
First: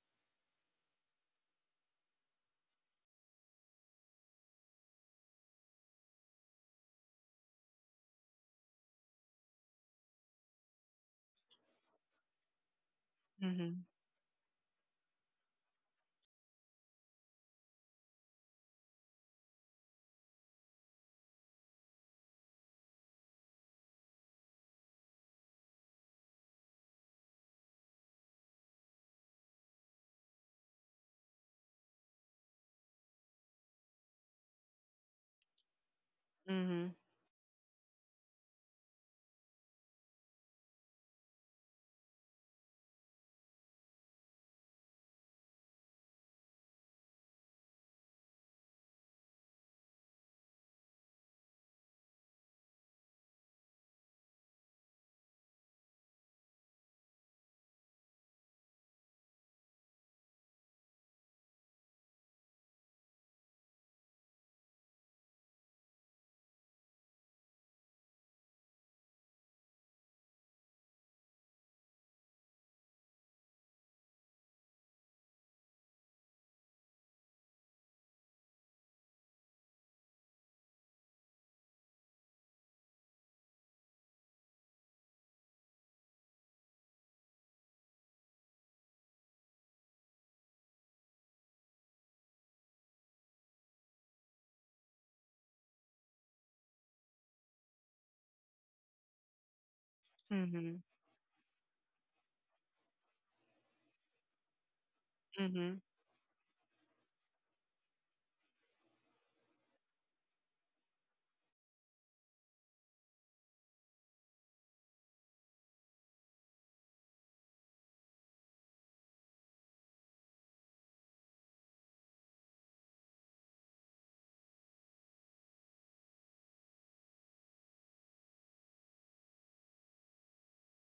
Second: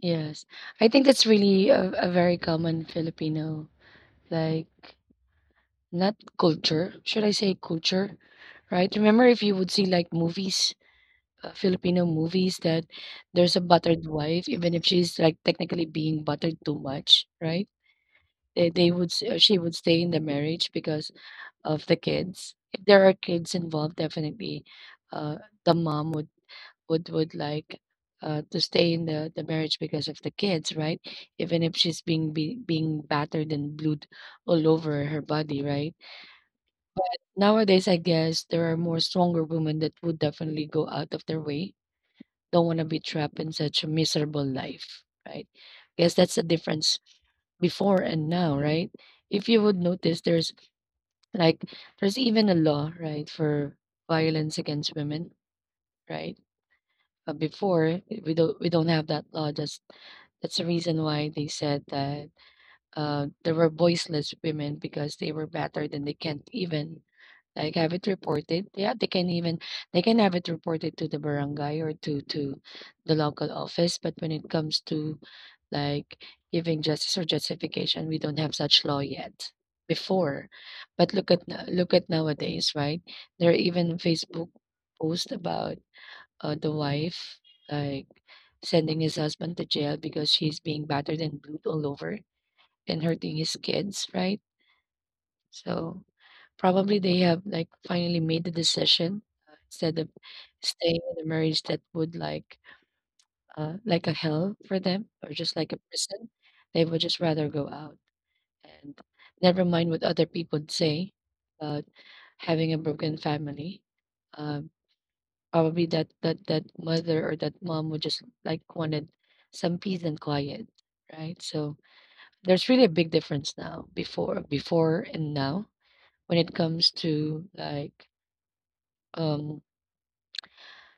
A: Yes. I think that's really a very common Filipino, like, not culture, should I say culture, right? Remember if you would see like movies, Filipino movies that there's a
B: Mhm.
A: buttered wife, even if she's like technically being buttered too much, right? They would she would stay in the marriage because of the kids. If there are kids involved, definitely, uh, the mom would like to stay in the marriage because of the kids, right? Even if she's being battered and blued all over her body, right?
B: Mhm.
A: Nowadays, I guess there are more stronger women that would definitely go out of their way, don't want to be trapped in such a miserable life, right? Guess that's the difference before and now, right? If you would notice, there's like there's even a law, right, for violence against women, right? But before we don't have that law. That's the reason why they said that there were voiceless women because they were battered and they can't even like, have it reported. Yeah, they can even they can have it reported to the barangay or to the local office. But when it comes to like giving justice or justification, we don't have such law yet. Before, but look at no- look at nowadays, right? There are even Facebook posts about the wife like sending his husband to jail because she's being battered and bruised all over and hurting his kids, right? So probably they have like finally made the decision instead of
B: Mhm.
A: staying in a marriage that would like a hell for them or just like a
B: Mhm.
A: prison. They would just rather go out and never mind what other people say about having a broken family. Um, probably that that mother or that mom would just like wanted some peace and quiet, right? So there's really a big difference now before and now when it comes to like um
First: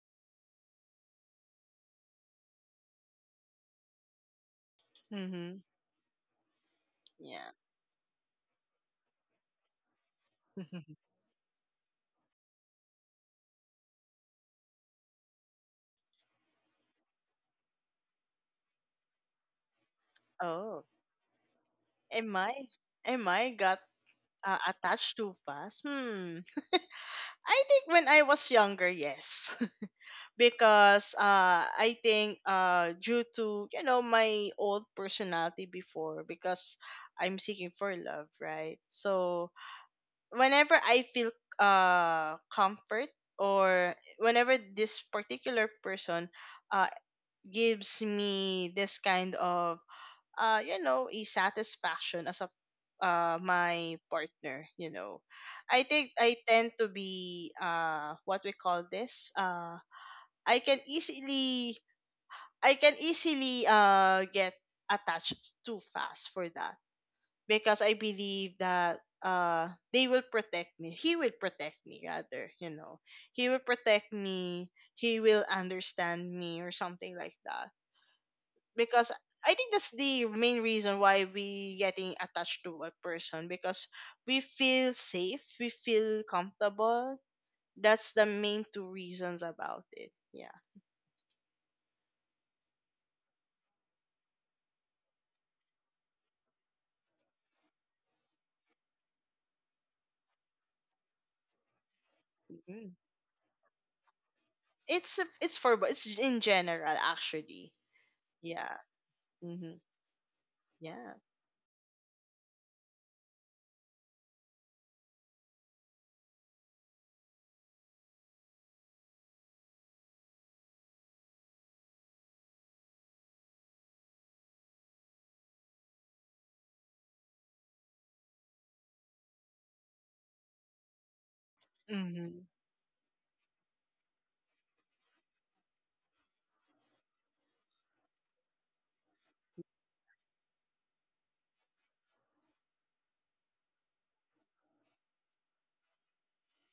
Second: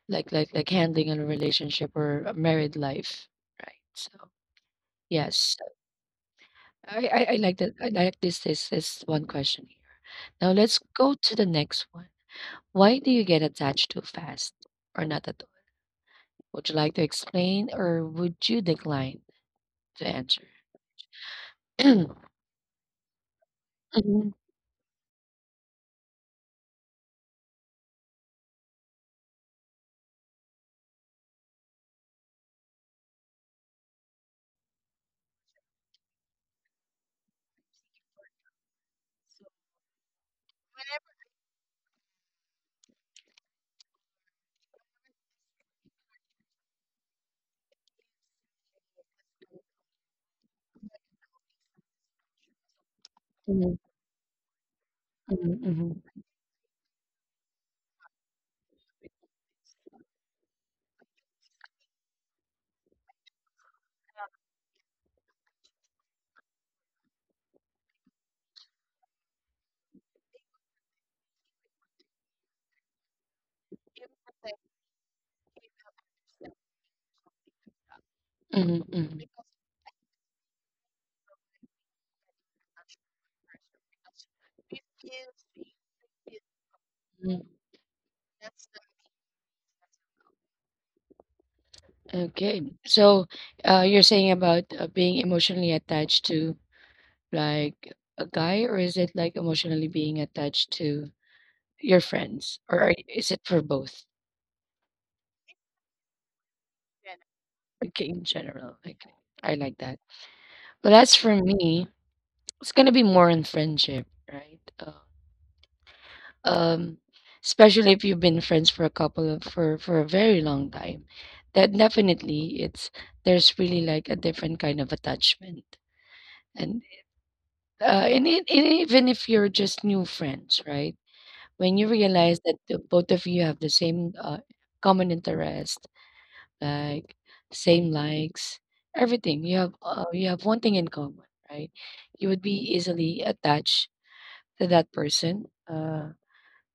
A: Like handling a relationship or a married life, right? So yes,
B: Mhm.
A: I
B: Yeah.
A: like that. I like this one question here. Now let's go to the next one. Why do you get attached too fast or not at all? Would you like to explain or would you decline to answer?
B: Oh. Am I, am I got
A: Mhm,
B: attached too fast? Hmm. I think when I was younger, yes, because I think due to, you know, my old personality before, because I'm seeking for love, right? So whenever I feel comfort, or whenever this particular person uh gives me this kind of you know, a satisfaction as a,
A: mhm,
B: my partner, you know.
A: mhm,
B: I
A: mhm,
B: think I tend to be what we call this I can easily, get attached too fast for that, because I believe that they will protect me. He will protect me rather, you know. He will protect me. He will understand me or something like that.
A: mhm,
B: Because
A: mhm,
B: I think that's the main reason why we getting attached to a person, because we feel safe, we feel comfortable.
A: mhm.
B: That's the main two reasons about it. Yeah.
A: Okay, so you're saying about being emotionally attached to like a guy, or is it like emotionally being attached to your friends, or
B: Mm-hmm.
A: are is it for both?
B: It's a, it's in general actually.
A: Okay, in
B: Yeah.
A: general, like, I
B: Mhm.
A: like that. But
B: Yeah.
A: as for me, it's gonna be more on friendship, right? Um, especially if you've been friends for a couple of for a very long time, that definitely it's there's really like a different kind of attachment, and and, it and even if you're just new friends, right? When you realize
B: Mhm.
A: that the both of you have the same common interest like same likes, everything. You have one thing in common, right? You would be easily attached to that person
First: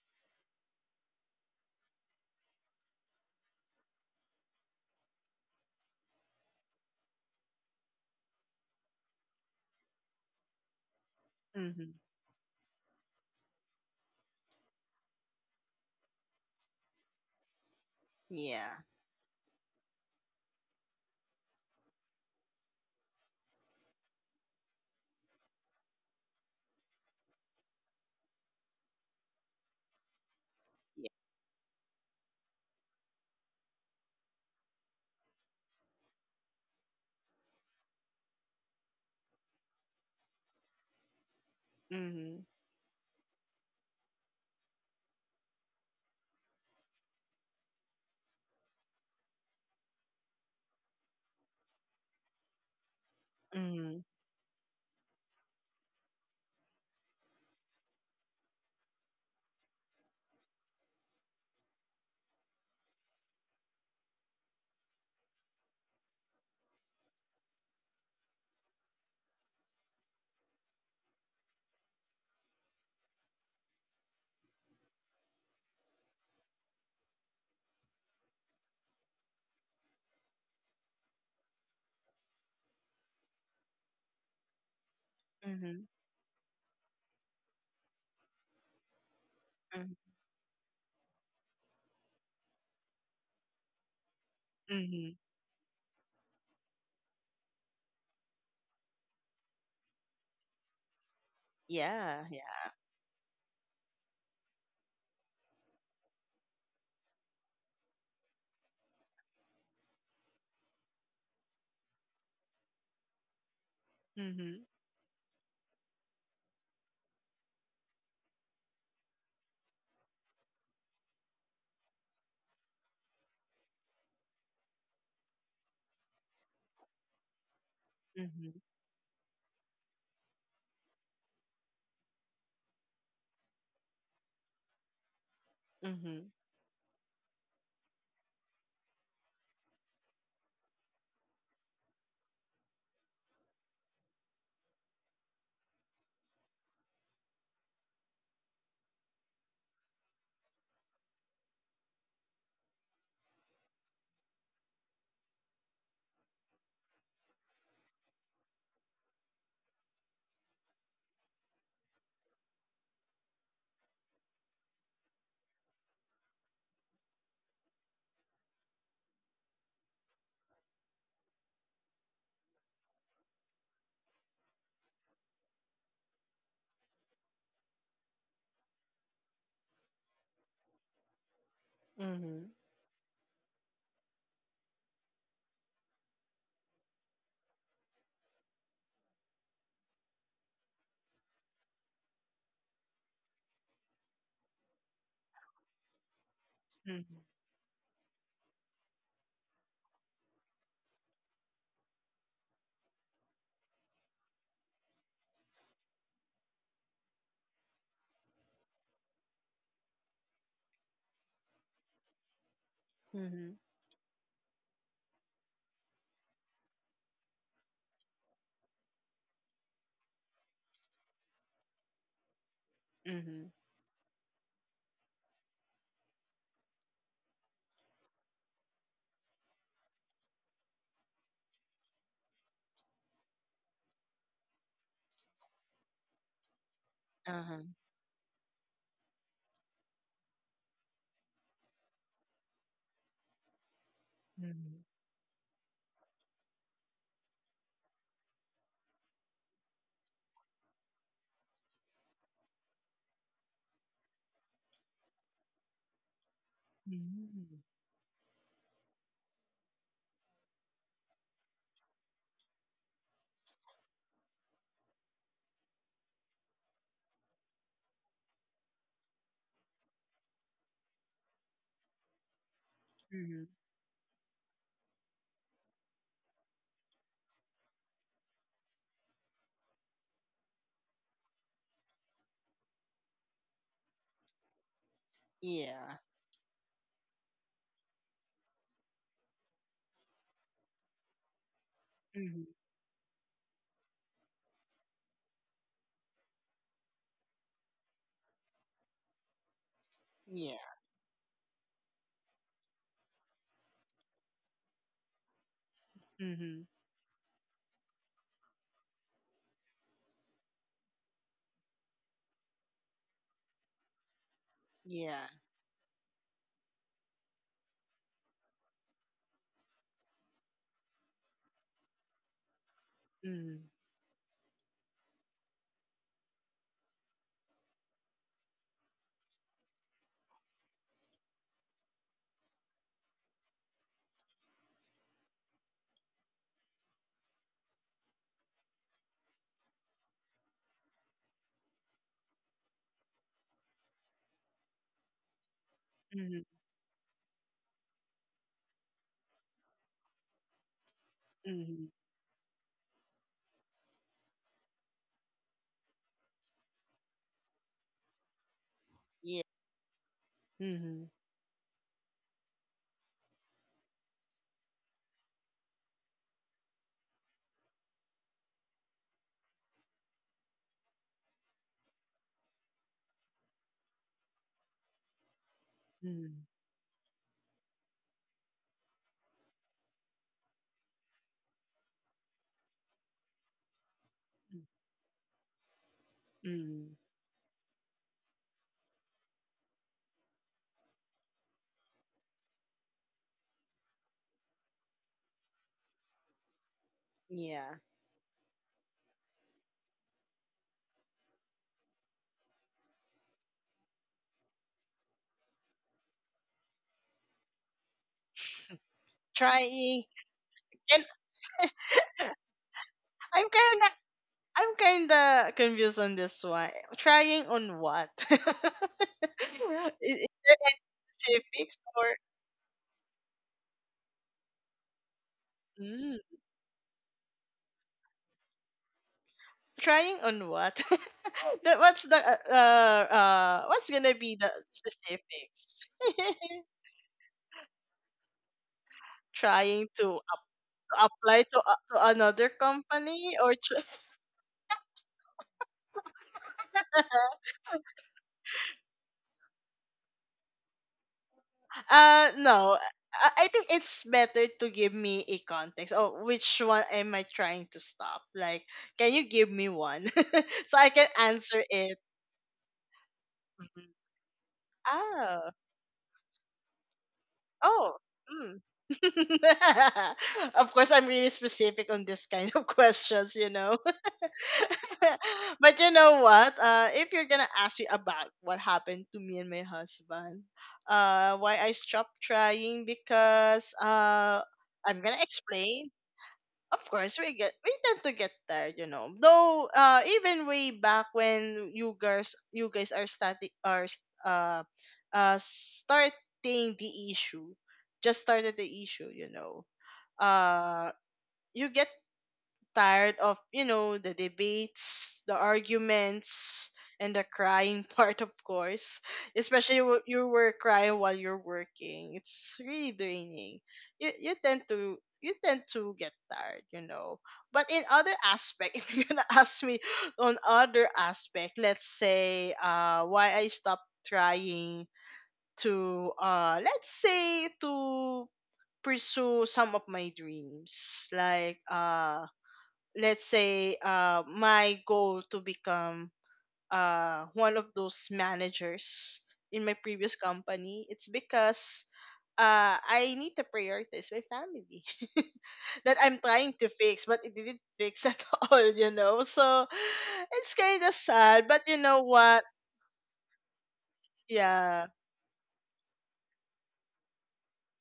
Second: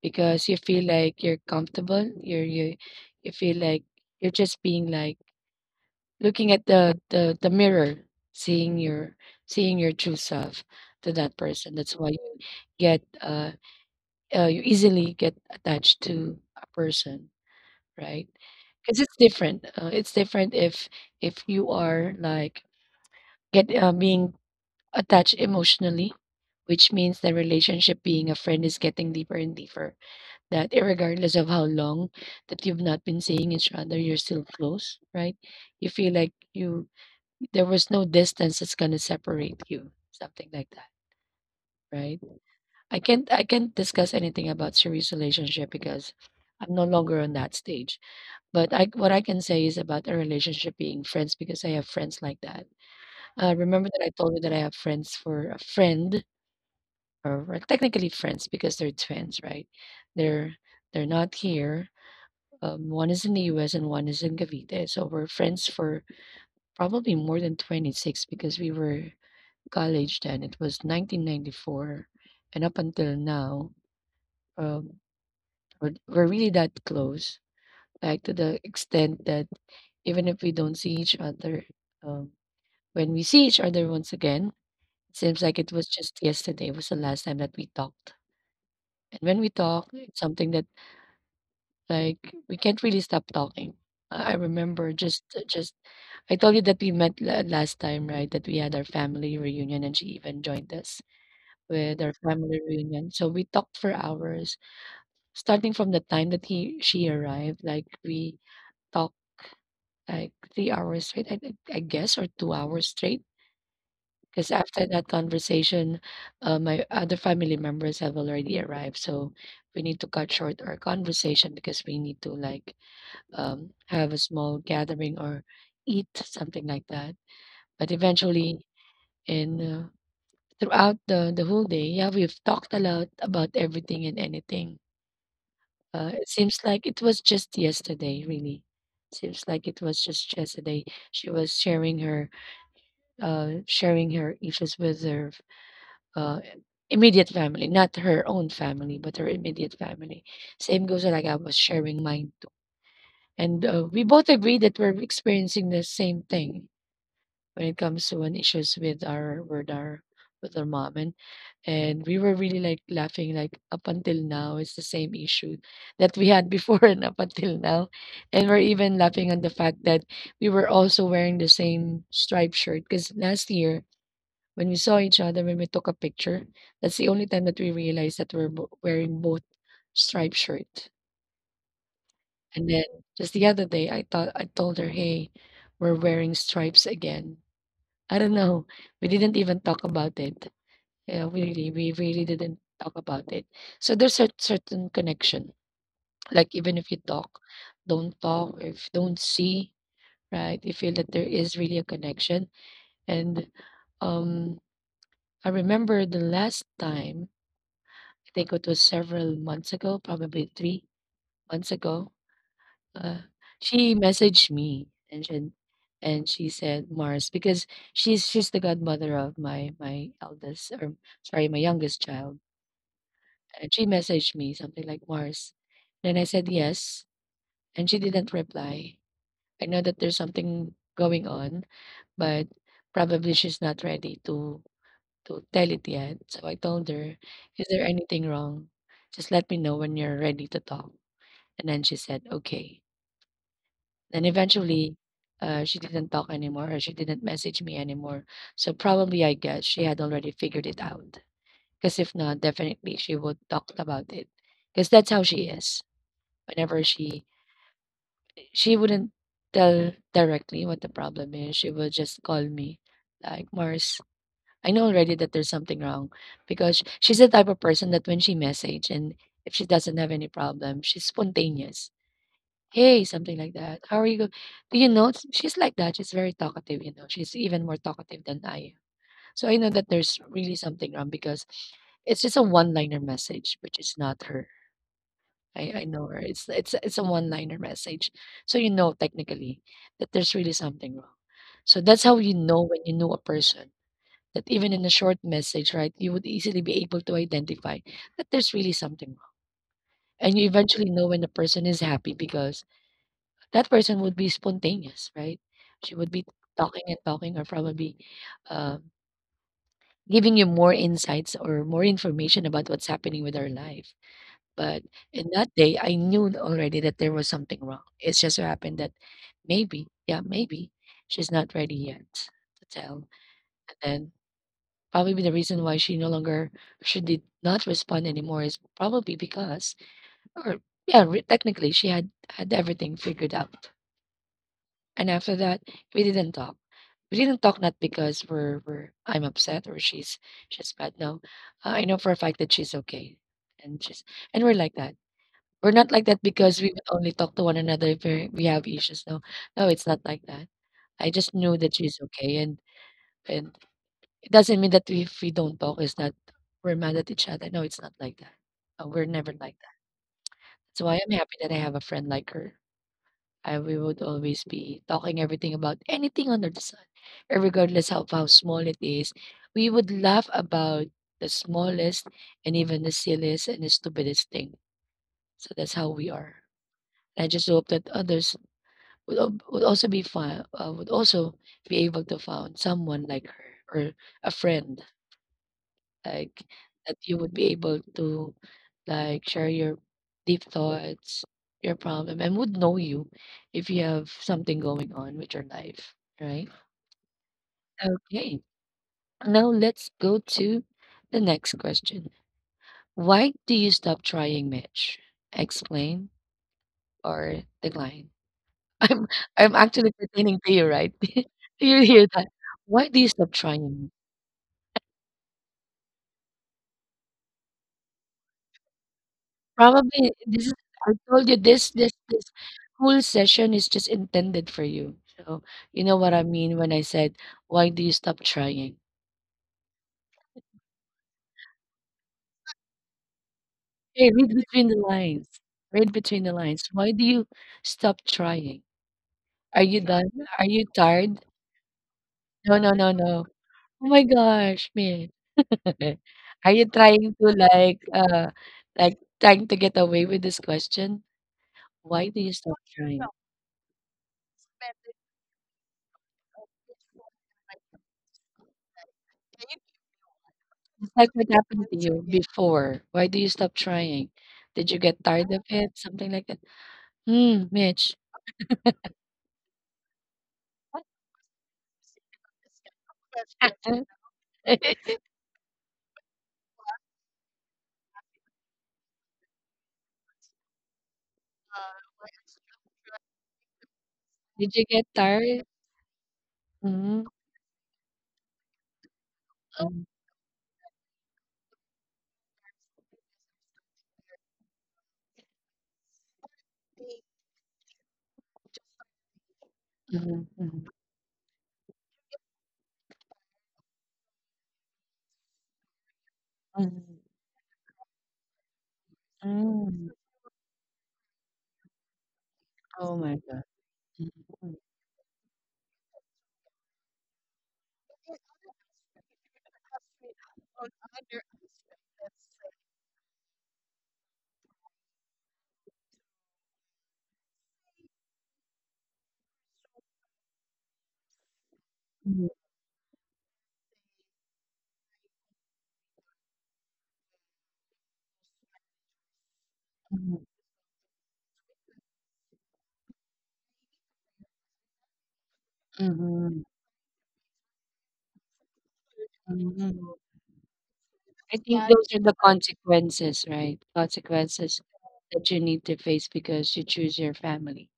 A: because you feel like you're comfortable. You you feel like you're just being like looking at the mirror, seeing your seeing your true self to that person. That's
B: Mhm.
A: why you get you easily get attached to a person, right?
B: Yeah.
A: Because it's different. It's different if you are like get being attached emotionally, which means the relationship being a friend is getting deeper and deeper. That
B: Yeah.
A: regardless of how long that you've not been seeing each other, you're still close, right? You feel like you there was no distance that's gonna separate you, something like that, right?
B: Mhm.
A: I can't discuss anything about serious relationship because I'm no longer on that stage. But I what I can say is about a relationship being friends because I have friends like that. Remember that
B: Mhm.
A: I told you that I have friends for a friend or we technically friends because they're twins, right? They're they're not here. One is in the U.S. and one is in Cavite. So we're friends for probably more than 26 because we were college then. It was 1994, and up until now, um, we're really that close, like to the extent that even if we don't see each other, um, when we see each other once again, it seems like it was
B: Mhm.
A: just yesterday was the last time that we talked. And when we talk,
B: Mhm.
A: it's something that like we can't really stop talking. I remember
B: Mhm.
A: just I told you that we met last time, right? That we had our family reunion and she even joined us with our
B: Yeah.
A: family
B: Yeah.
A: reunion. So we talked for hours, starting from the time that he she arrived, like we talked like 3 hours straight, I guess, or 2 hours straight. Because
B: Mhm.
A: after that conversation, my other family members have already arrived. So we need to cut short our conversation because we need to like have a small gathering or eat something like that. But
B: Mhm.
A: eventually, in throughout the whole day, yeah, we've talked a lot about everything and anything. It
B: Mhm.
A: seems like it was just yesterday, really. Seems like it was just yesterday. She was sharing her issues with her uh, immediate family, not her own family, but her immediate family. Same goes like I was sharing mine, too. And we both agree that we're experiencing the same thing when it comes to an issues with our with our mom. And we were really like laughing, like up until now it's the same issue that we had before and up until now. And we're even laughing on the fact that we were also wearing the same striped shirt because last year when we saw each other, when we took a picture, that's the only time that we realized that we're wearing both striped shirt.
B: Mhm.
A: And then just the other day, I thought I told her, "Hey, we're wearing stripes again." I don't know. We didn't even talk about it. Yeah, we really didn't talk about it. So there's a certain connection. Like even if you
B: Mhm.
A: talk, don't talk, if don't see, right? You feel that there is really a connection. And um, I remember the last time, I think it was several months ago, probably 3 months ago. Uh,
B: Mhm.
A: she messaged me and she said Mars because she's the godmother of my eldest or sorry, my youngest child.
B: Mhm.
A: And she messaged me something like Mars. Then I said yes, and she didn't reply. I know that there's something going on, but probably she's not ready to tell it yet. So I told her, "Is
B: Uh-huh.
A: there anything wrong? Just let me know when you're ready to talk." And then she said, "Okay." Then
B: Mhm.
A: eventually, she didn't talk anymore or she didn't message me anymore. So probably I guess she had already figured it out. Because if not, definitely she would talk about it. Because that's how she is. Whenever she
B: Mhm.
A: she wouldn't tell directly what the problem is, she would just call me like Mars. I know already that there's something wrong because she's the type of person that when she message and if she doesn't have any problem, she's spontaneous. "Hey," something
B: Mhm.
A: like that. "How are you go." Do you know, s she's like that, she's very talkative, you know, she's even more talkative than I am. So I know that there's really something wrong because it's just a one-liner message, which is not her. I
B: Yeah.
A: know her. It's a one-liner message. So you know technically that there's really something wrong. So that's how you
B: Mhm.
A: know when you know a person, that even in a short message, right, you would easily be able to identify that there's really something wrong. And you
B: Yeah.
A: eventually know when a person is happy because that person would be spontaneous, right? She would be
B: Mhm.
A: talking and talking, or probably uh, giving you more insights or more information about what's happening with her life. But in
B: Yeah.
A: that day, I knew already that there was something wrong. It's just so happened that maybe, yeah, maybe she's not ready yet to tell.
B: Mhm.
A: And probably the reason why she no longer, she did not respond anymore is probably because, or yeah, technically she had had everything figured out. And after that, we didn't talk. We didn't talk not because we're I'm upset or she's bad. No, I know for a fact that she's okay, and she's and we're like that. We're not like that
B: Mhm.
A: because we would only talk to one another if we have issues. No, no, It's not like that. I just knew that
B: Mhm.
A: she's okay, and and it doesn't mean that if we don't talk, it's not we're mad at each other. No, it's not like that. We're never
B: Yeah.
A: like that. So I am
B: Mhm.
A: happy that I have a friend like her. I We would always be talking everything about anything under the sun, regardless of how small it is. We would laugh about the smallest and even the silliest and the stupidest thing. So that's how we are.
B: Mhm.
A: I just hope that others would, would also be fine, would also be able to find someone like her or a friend like that
B: Mhm.
A: you would be able to like share your deep thoughts, your problem, and would know you if you have something going on with your life, right?
B: Yeah.
A: Okay. Now let's go to the next question. Why do you stop trying, Mitch? Explain or decline? I'm I'm actually
B: Try.
A: pertaining to you, right? Do you hear that? Why do you stop
B: I'm kinda
A: trying?
B: I'm kinda confused on this one. Trying on what?
A: Probably
B: Is
A: this is
B: there
A: I told you this
B: specifics
A: this
B: or...
A: this whole session is just intended for you. So, you know what I
B: Mm,
A: mean when I said, "Why do you stop trying?"
B: trying on what? What's the what's
A: Hey,
B: gonna
A: read
B: be the
A: between the lines.
B: specifics?
A: Read between the lines. Why do you stop trying? Are you
B: Trying
A: done?
B: to
A: Are you tired?
B: apply to a to another
A: No, no, no, no.
B: company or
A: Oh my gosh, man. Are you trying to like uh like trying to get away with this question? Why do you stop
B: No,
A: trying?
B: I think it's better to give me a context. Oh, which one am I trying to stop? Like, can you give me one? So I can answer it.
A: Before? Why do you stop
B: Mhm.
A: trying? Did you get tired of
B: Oh,
A: it?" Something like that. Hmm,
B: oh,
A: Mitch,
B: mm. Of course, I'm really specific on this kind of questions, you know. But you know what? If you're gonna ask me about what happened to me and my husband, why I stopped trying, because
A: did you get
B: I'm gonna
A: tired?
B: explain. Of
A: Mhm,
B: course we get, we tend to get tired, you know. Though
A: mm,
B: even way back when you guys are starting the issue, just started the issue, you know.
A: mhm, mhm,
B: uh you get tired of, you know, the debates, the arguments,
A: mhm,
B: and the crying part, of course. Especially
A: mm.
B: when you were crying while you're working. It's really
A: Oh my God.
B: draining.
A: Mhm,
B: You tend to get tired, you know. But in other aspect, if you're gonna ask me on other aspect, let's say why I stopped trying to let's say to pursue some of my dreams, like
A: mhm,
B: let's say, my goal to become one of those managers in my previous company. It's because I need to prioritize my family that I'm
A: mhm,
B: trying to fix, but it didn't fix at all, you know.
A: mhm,
B: So
A: mhm.
B: it's kind of
A: I
B: sad, but
A: think
B: you
A: those
B: know
A: are the
B: what.
A: consequences, right? Consequences
B: Yeah.
A: that you need to face because you choose your family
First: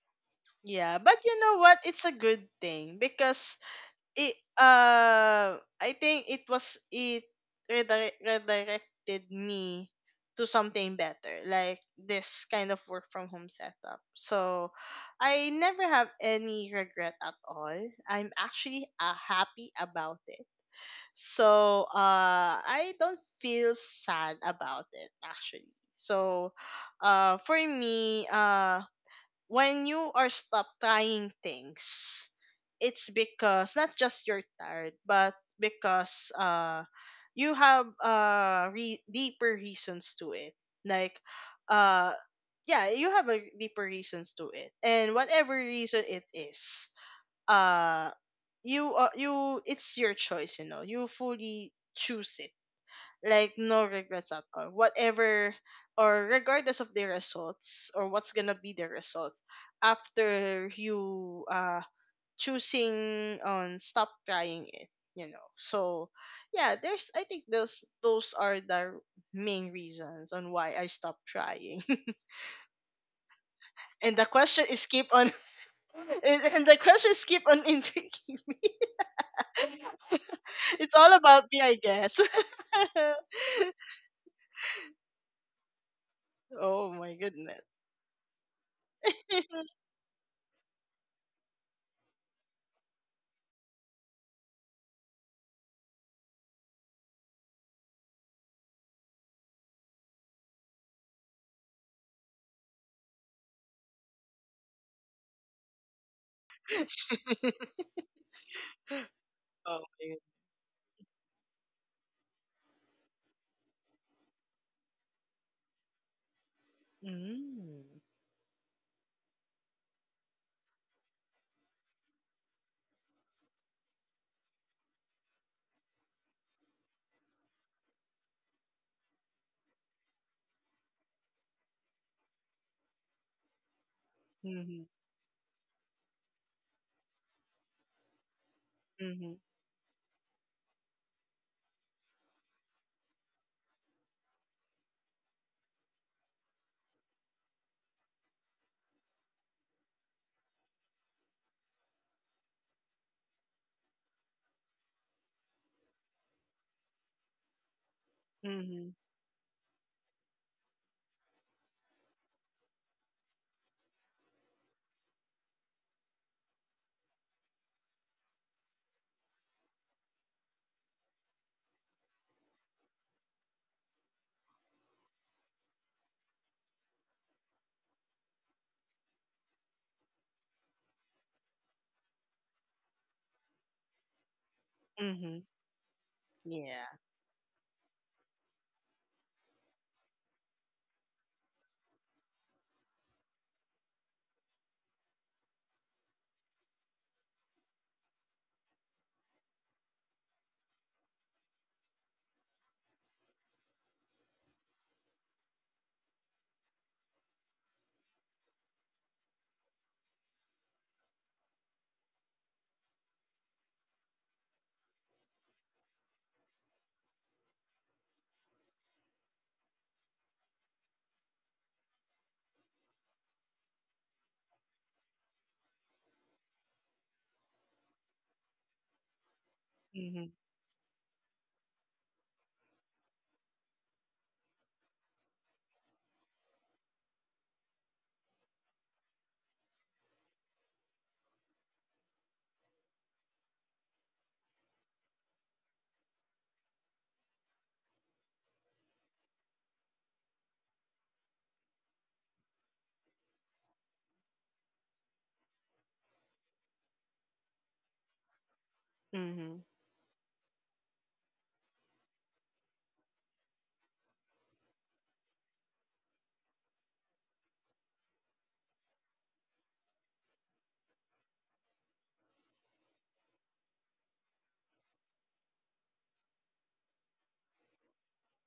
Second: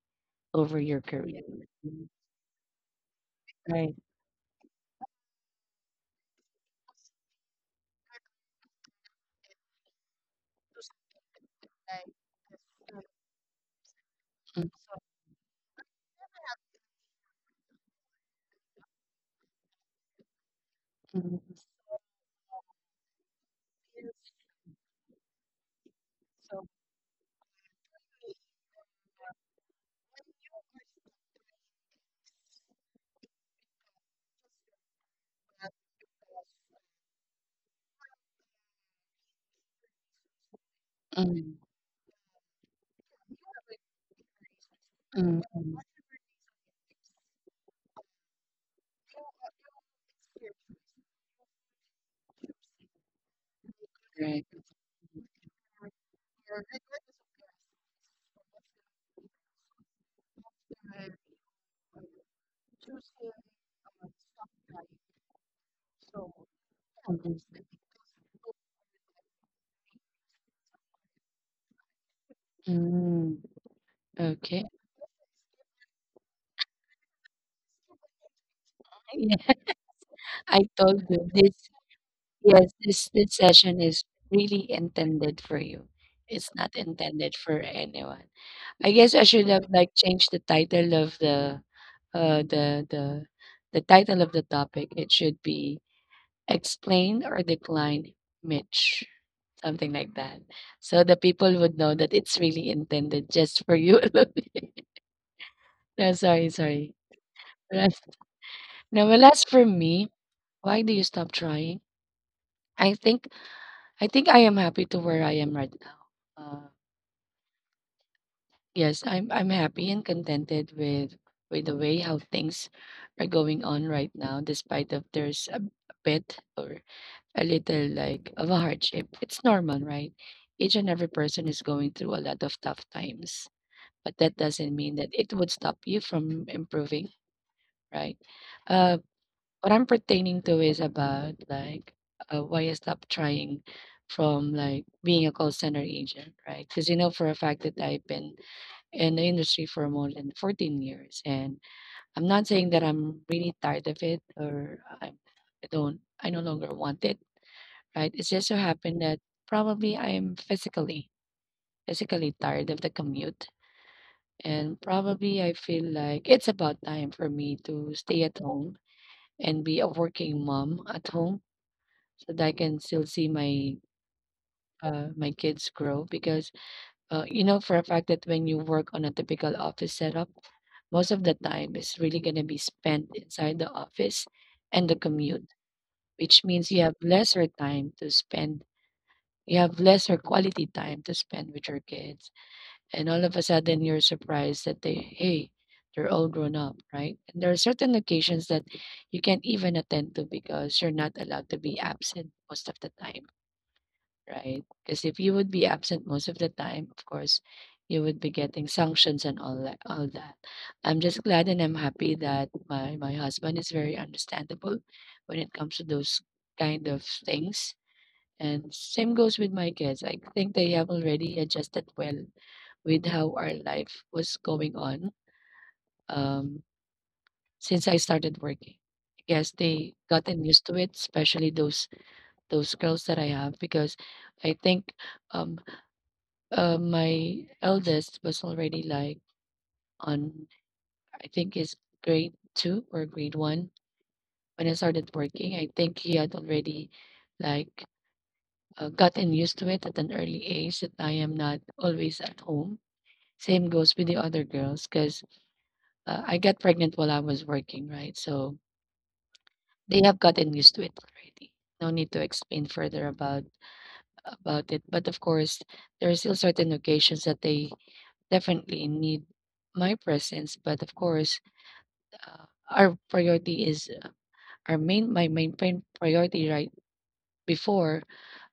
A: over
B: Yeah,
A: your
B: but you
A: career.
B: know what, it's
A: Mhm.
B: a good thing because
A: Right.
B: it I think it was it redirected me to something better, like this kind of work from home setup.
A: Mm,
B: So I never have any regret at all. I'm actually happy about it.
A: mm,
B: So I don't feel sad about it actually. So for me, when you are stopped trying things, it's because not just you're tired, but because you have deeper reasons to it. Like,
A: mm,
B: uh yeah, you have a deeper reasons to it. And
A: mm,
B: whatever
A: mm.
B: reason it is, uh you you it's your choice, you know. You fully choose it, like no regrets
A: Right.
B: at all, whatever, or regardless of the results, or what's gonna be the results after you choosing on stop trying it, you know. So yeah, there's, I think those are the main reasons on why I stopped trying.
A: Mm.
B: And the
A: Okay.
B: question is keep on... And the question is keep on intriguing me.
A: I
B: It's
A: told
B: all
A: you
B: about me,
A: this,
B: I guess.
A: yes, this session is really intended for you. It's not
B: Oh my
A: intended for
B: goodness.
A: anyone. I guess I should have like changed the title of the uh the the the title of the topic. It should be explain or decline Mitch. Something like that. So the people would know that it's really intended just for you alone. No, sorry, sorry. Now well as for
B: Oh
A: me,
B: my.
A: why do you stop trying? I think I think I am happy to where I am right now. Uh,
B: Mm.
A: yes, I'm happy and contented with the way how things are going on right now, despite of there's a bit or a little like of a hardship. It's normal, right? Each and every person is going through a lot of tough times, but that doesn't
B: Mhm.
A: mean that it would stop you from improving, right? Uh,
B: Mhm.
A: What I'm pertaining to is about, like, why I stopped trying from, like, being a call center agent, right? Because you know for a fact that I've been in the industry for more than 14 years, and I'm not saying that I'm really tired of it or I'm I don't I no longer want it, right? It's just so
B: Mhm.
A: happened that probably I am physically tired of the commute, and probably I feel like it's about time for me to stay at home and be a working mom at home that I can still see my kids grow because you know for a fact that when you work on a typical office setup, most of the time is really going to be spent inside the office and the
B: Mhm.
A: commute, which means you have
B: Yeah.
A: lesser time to spend. You have lesser quality time to spend with your kids, and all of a sudden you're surprised that they hey they're all grown up, right? And there are certain occasions that you can't even attend to because you're not allowed to be absent most of the time. Right, because if you would be absent most of the time, of course, you would be getting sanctions and all that. I'm just glad and I'm happy that my husband is very understandable when it comes to those kind of things, and same goes with my kids. I think they have already adjusted well with how our life was going on, um, since I started working. I guess they
B: Mhm.
A: gotten used to it, especially those girls that I have because I think, um, my eldest was already like on, I think is grade two or grade one when I started working. I think he had already like gotten used to it at an early age that I am not always at home. Same goes with the other girls because I got pregnant while I was working, right? So
B: Mhm.
A: they have gotten used to it already. No need to explain further about it. But of course, there are still certain occasions that they definitely need my presence. But of course, Uh, our priority is our main my main prin- priority right before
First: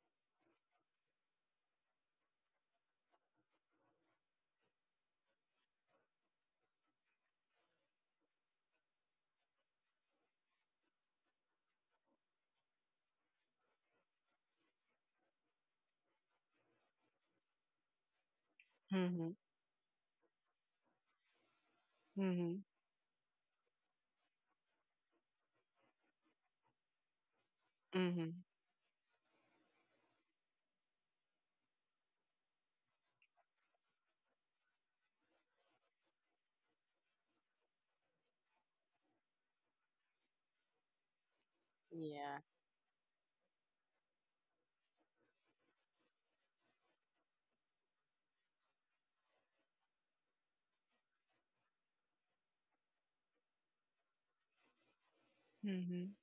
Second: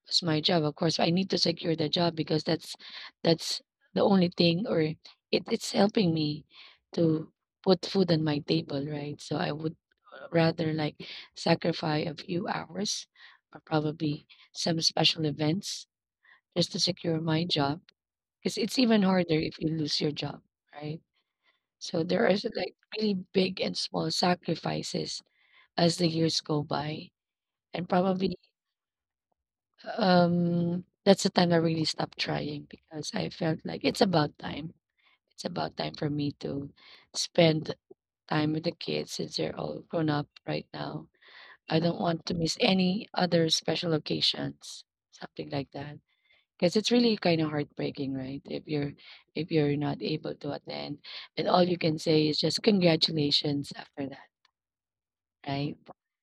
A: was my job. Of course, I need to secure the job because that's the only thing, or it's helping me to put food on my table, right? So I would rather like sacrifice a few hours or probably some special events just to secure my job because it's even
B: Mhm.
A: harder if you lose your job, right? So there are
B: Mhm.
A: like really big and small sacrifices as the years go by. And probably,
B: Mhm.
A: that's the time I really stopped trying because I felt like it's about time. It's about time for me to spend time with the kids since they're all grown up right now. I don't want to
B: Yeah.
A: miss any other special occasions, something like that. Because it's really kind of heartbreaking, right? If you're not able to attend, and all you can say is just congratulations after that, right?
B: Mhm.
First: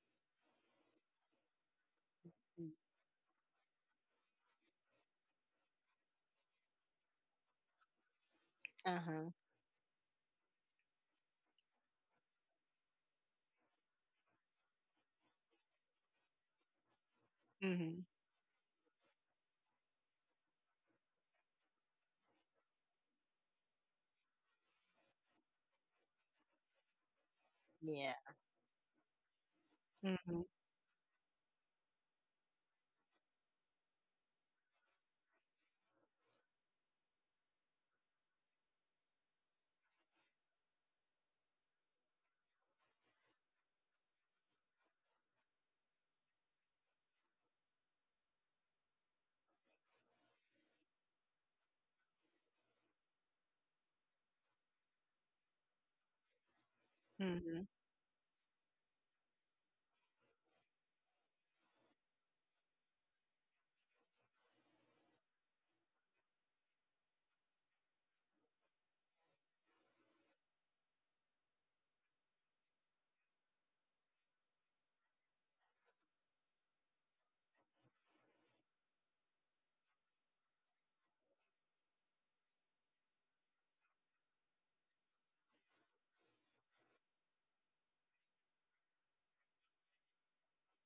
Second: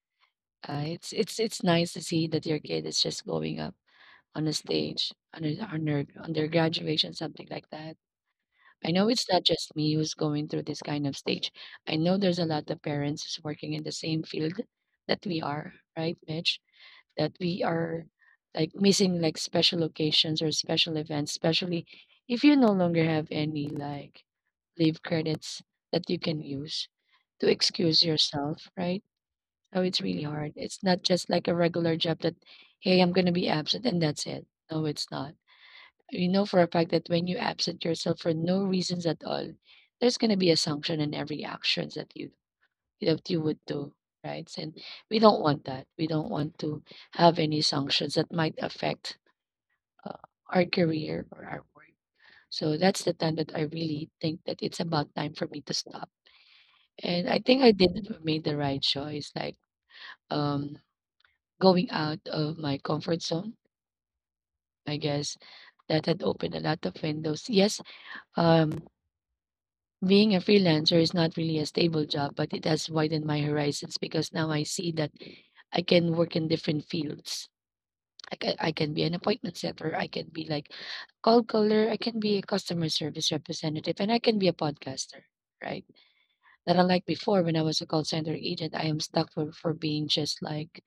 A: It's nice to see that your
B: Mm.
A: kid is just going up on a stage, on a on their graduation, something like that. I know it's
B: Uh-huh.
A: not just me who's going through this kind of stage. I know there's a lot of parents who's working in the same field that we are, right, Mitch? That we
B: Mhm.
A: are like missing like special occasions or special events, especially if you no longer have any like leave credits that you can use to excuse
B: Yeah.
A: yourself, right? So it's really
B: Mhm.
A: hard. It's not just like a regular job that, hey, I'm going to be absent and that's it. No, it's not. You know for a fact that when you absent yourself for no reasons at all, there's gonna be a sanction in every actions that you would do, right? And we don't want that. We don't want to have any sanctions that might affect uh, our career or our work. So that's the time that I really think that it's about time for me to stop. And I think
B: Mhm.
A: I did made the right choice, like um, going out of my comfort zone. I guess that had opened a lot of windows. Yes, um, being a freelancer is not really a stable job, but it has widened my horizons because now I see that I can work in different fields. Like, I can be an appointment setter, I can be like call caller, I can be a customer service representative, and I can be a podcaster, right? That unlike before when I was a call center agent, I am stuck for being just like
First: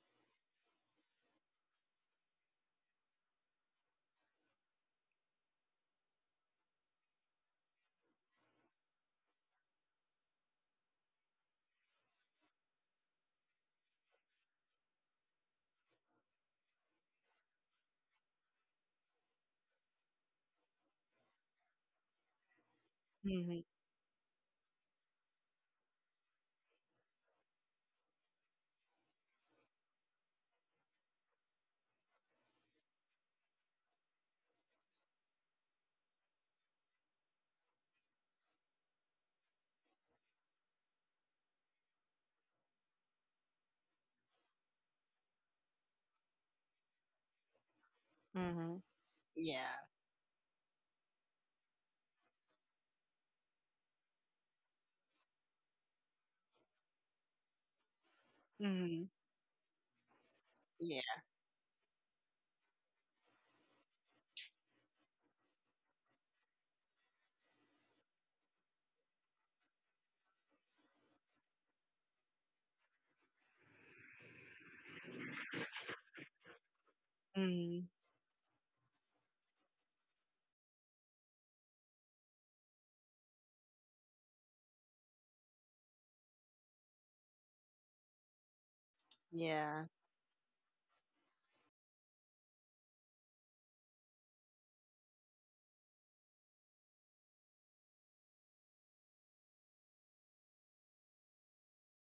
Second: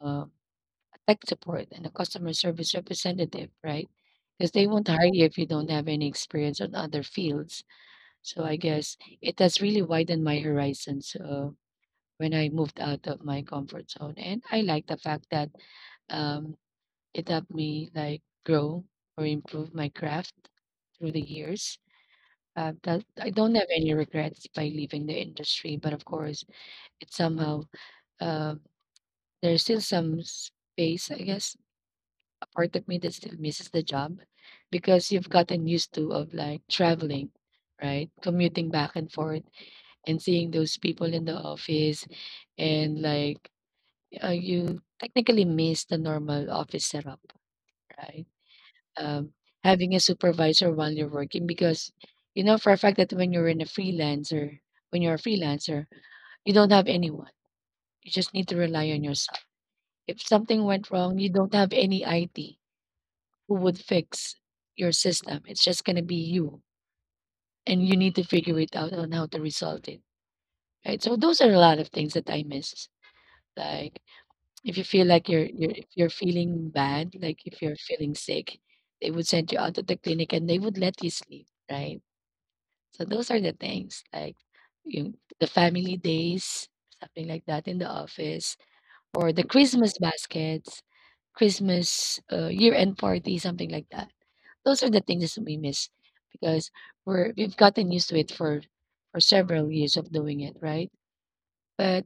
A: uh, a tech support and a customer service representative, right? Because they won't hire you if you don't have any experience on other fields. So I guess it has really widened my horizons when I moved out of my comfort zone. And I like the fact that um, it helped me like grow or improve my craft through the years. That I don't
B: Mhm.
A: have any regrets by leaving the industry, but of course, it somehow uh, there's still some space, I guess, a part of me that still misses the job because you've gotten used to of like traveling, right, commuting back and forth and seeing those people in the office and you technically miss the normal office setup, right?
B: Mhm.
A: Um,
B: Yeah.
A: Having a supervisor while you're working because you know for a fact that when you're a freelancer, you don't have anyone. You just need to rely on
B: Mhm.
A: yourself. If something went wrong,
B: Yeah.
A: you don't have any IT who would fix your system. It's just gonna be you, and you need to figure it out on how to resolve it. Right. So those are a lot of things that I miss, like if you feel like you're feeling bad, like if you're
B: Mhm.
A: feeling sick, they would send you out to the clinic and they would let you sleep, right? So those are the things like you the family days, something like that in the office, or the
B: Yeah.
A: Christmas baskets, Christmas year-end party, something like that. Those are the things that we miss because we've gotten used to it for several years of doing it, right? But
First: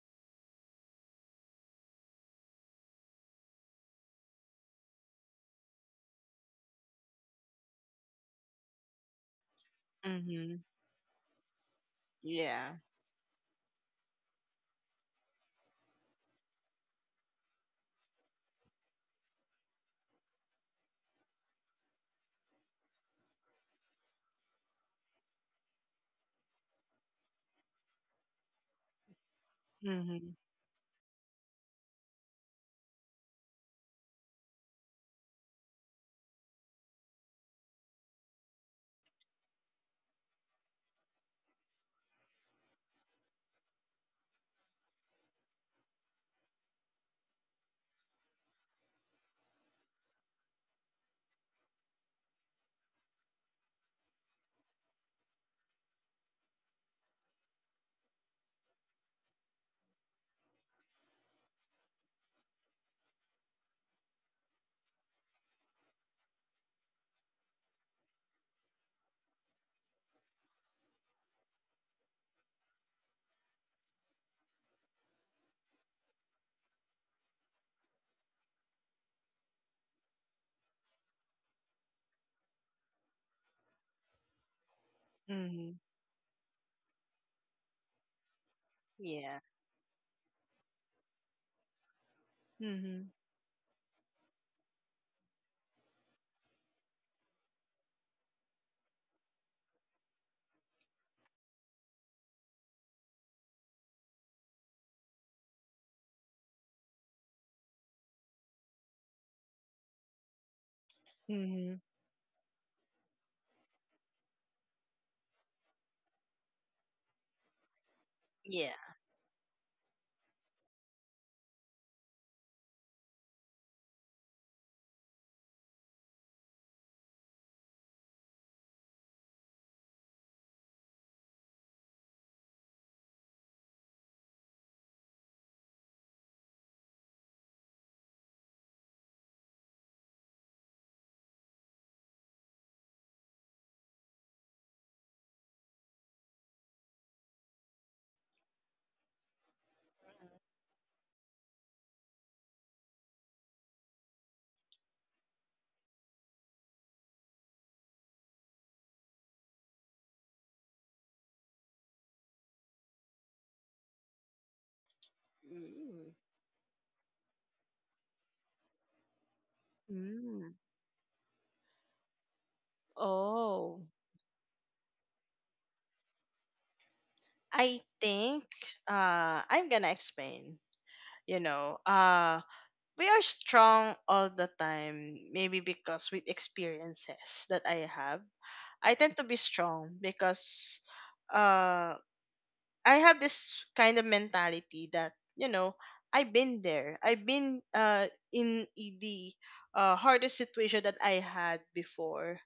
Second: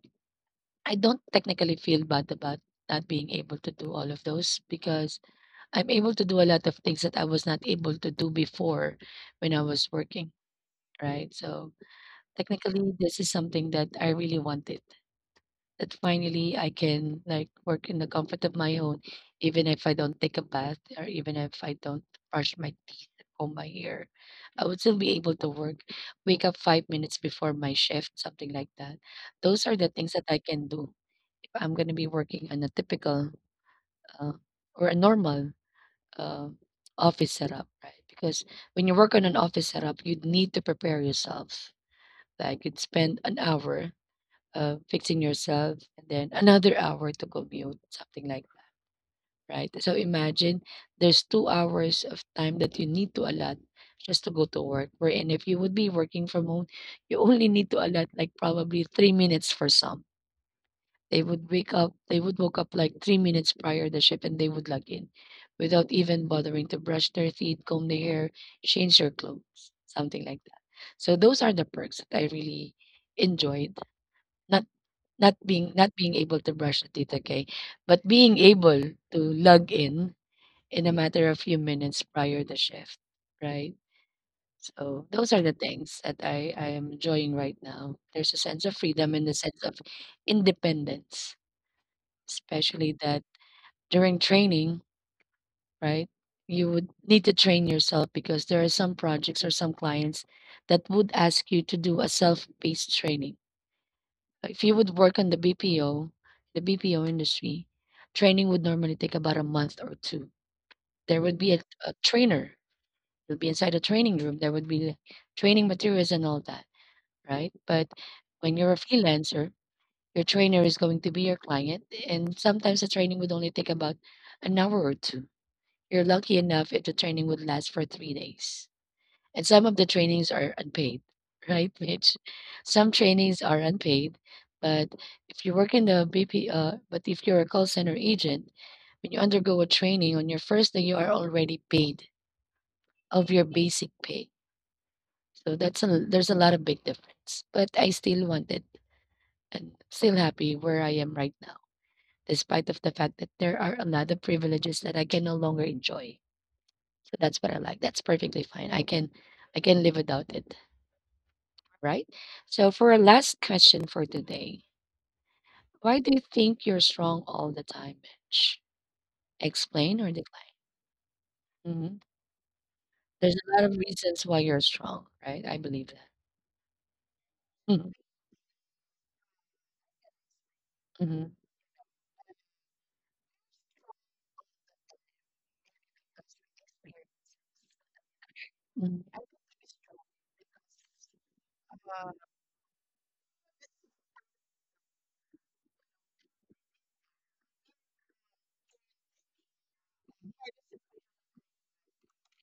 A: I don't technically feel bad about not being able to do all of those because I'm able to do a lot of things that I was not able to do before when I was working,
B: Mhm.
A: right? So
B: Yeah.
A: technically, this is something that I really wanted. That finally I can like work in the comfort of my own, even if I don't take a bath or even if I don't brush my teeth, comb my hair, I would still be able to work. Wake up 5 minutes before my shift, something like that. Those are the things that
B: Mhm.
A: I can do I'm going to be working on a typical uh, or a normal uh, office setup, right? Because when you work on an office setup, you need to prepare yourself. Like you'd spend an hour fixing yourself and then another hour to commute, something like that, right? So imagine there's 2 hours of time that you need to allot just to go to work. Wherein if you would be working from home, you only need to allot like probably 3 minutes for some. They would woke up like 3 minutes prior the ship and they would log in without even bothering to brush their teeth, comb their hair, change their clothes, something like that. So those are the perks that I really enjoyed. Not not being able to brush the teeth, okay, but being able to log in a matter of few minutes prior the shift, right? So those are the
B: Mhm.
A: things that I am enjoying right now. There's a sense of freedom and a
B: Yeah.
A: sense of independence especially
B: Mhm.
A: that during training, right? You would need to train yourself because there are some projects or some clients that would ask you to do a self-paced training. If you would work on the BPO, the BPO industry, training would normally take about a month or two. There would be
B: Mhm.
A: a trainer. You'll be inside a training room. There would be training materials and all that, right? But when
B: Yeah.
A: you're a freelancer, your trainer is going to be your client, and sometimes the training would only take about an hour or two. You're lucky enough if the training would last for 3 days. And some of the trainings are unpaid, right, Mitch? Some trainings are unpaid, but if you work in the but if you're a call center agent, when you undergo a training on your first day, you are already paid of your basic pay. So there's a lot of big difference. But I still wanted and still happy where I am right now, despite of the fact that there are a lot of privileges that I can no longer enjoy. So that's what I like. That's perfectly fine. I can live without it, right? So for our last question for today, why
B: Mm.
A: do you think you're strong all the time, Mitch? Explain or
B: Mm.
A: decline? Hmm. There's a lot of
B: Oh.
A: reasons why you're strong, right? I believe that.
B: I
A: Mhm,
B: think I'm gonna explain.
A: mhm,
B: You know, we are strong all the time maybe because with experiences that I have, I
A: mhm,
B: tend to be strong because uh I have this kind of mentality that, you know, I've been there. I've been in the, hardest situation that I had before.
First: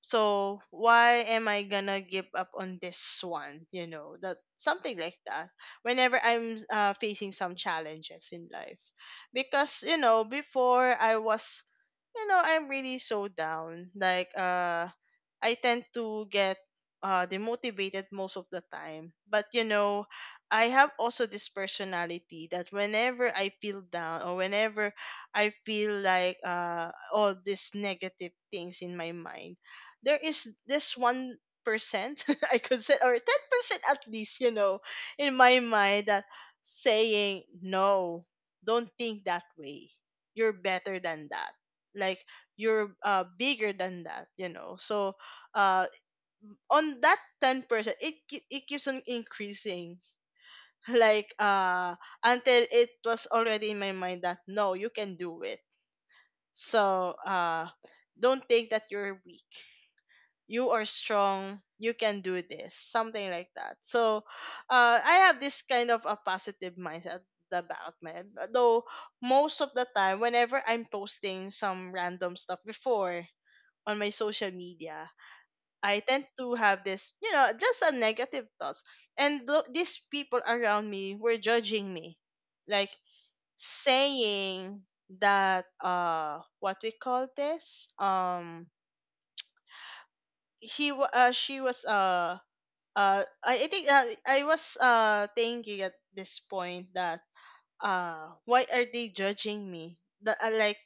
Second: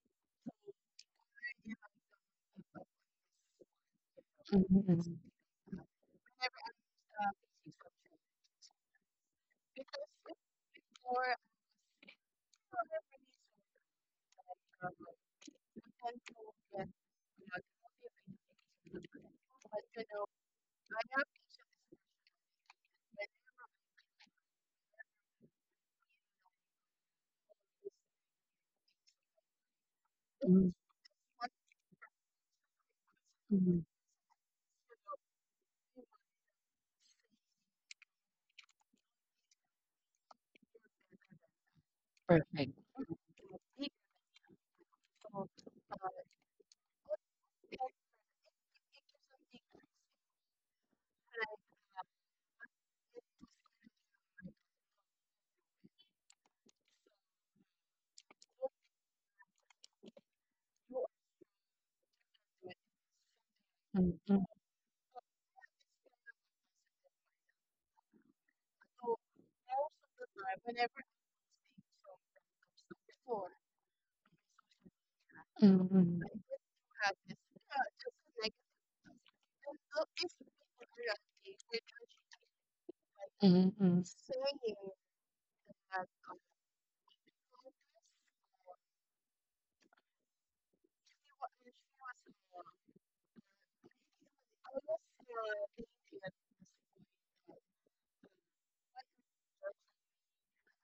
B: So why am I gonna give up on this one, you know? That,
A: mhm,
B: something like
A: mhm,
B: that, whenever I'm facing some challenges in life, because, you know, before I was, you know, I'm really so down. Like, I tend to get demotivated most of the time. But, you know, I have also this personality that whenever I feel down, or whenever I feel like, all these negative things in my mind, there is
A: mhm,
B: this 1%, I could say, or
A: mhm.
B: 10% at least, you know, in my mind that saying, no, don't think that way. You're better than that. Like,
A: Perfect.
B: you're bigger than that, you know. So uh on that 10%, it keeps on increasing like until it was already in my mind that no, you can do it. So don't think that you're weak. You are strong. You can do this, something like that.
A: Mhm,
B: So
A: mhm,
B: I have this kind of a positive mindset about my, though most of the time whenever I'm posting some random stuff before on my social media,
A: mhm,
B: I tend
A: mhm,
B: to have this, you know, just a negative thoughts. And these people around me were judging me, like,
A: mhm,
B: saying that, what we call this she was I think, I was thinking at this point that why are they judging me, that like,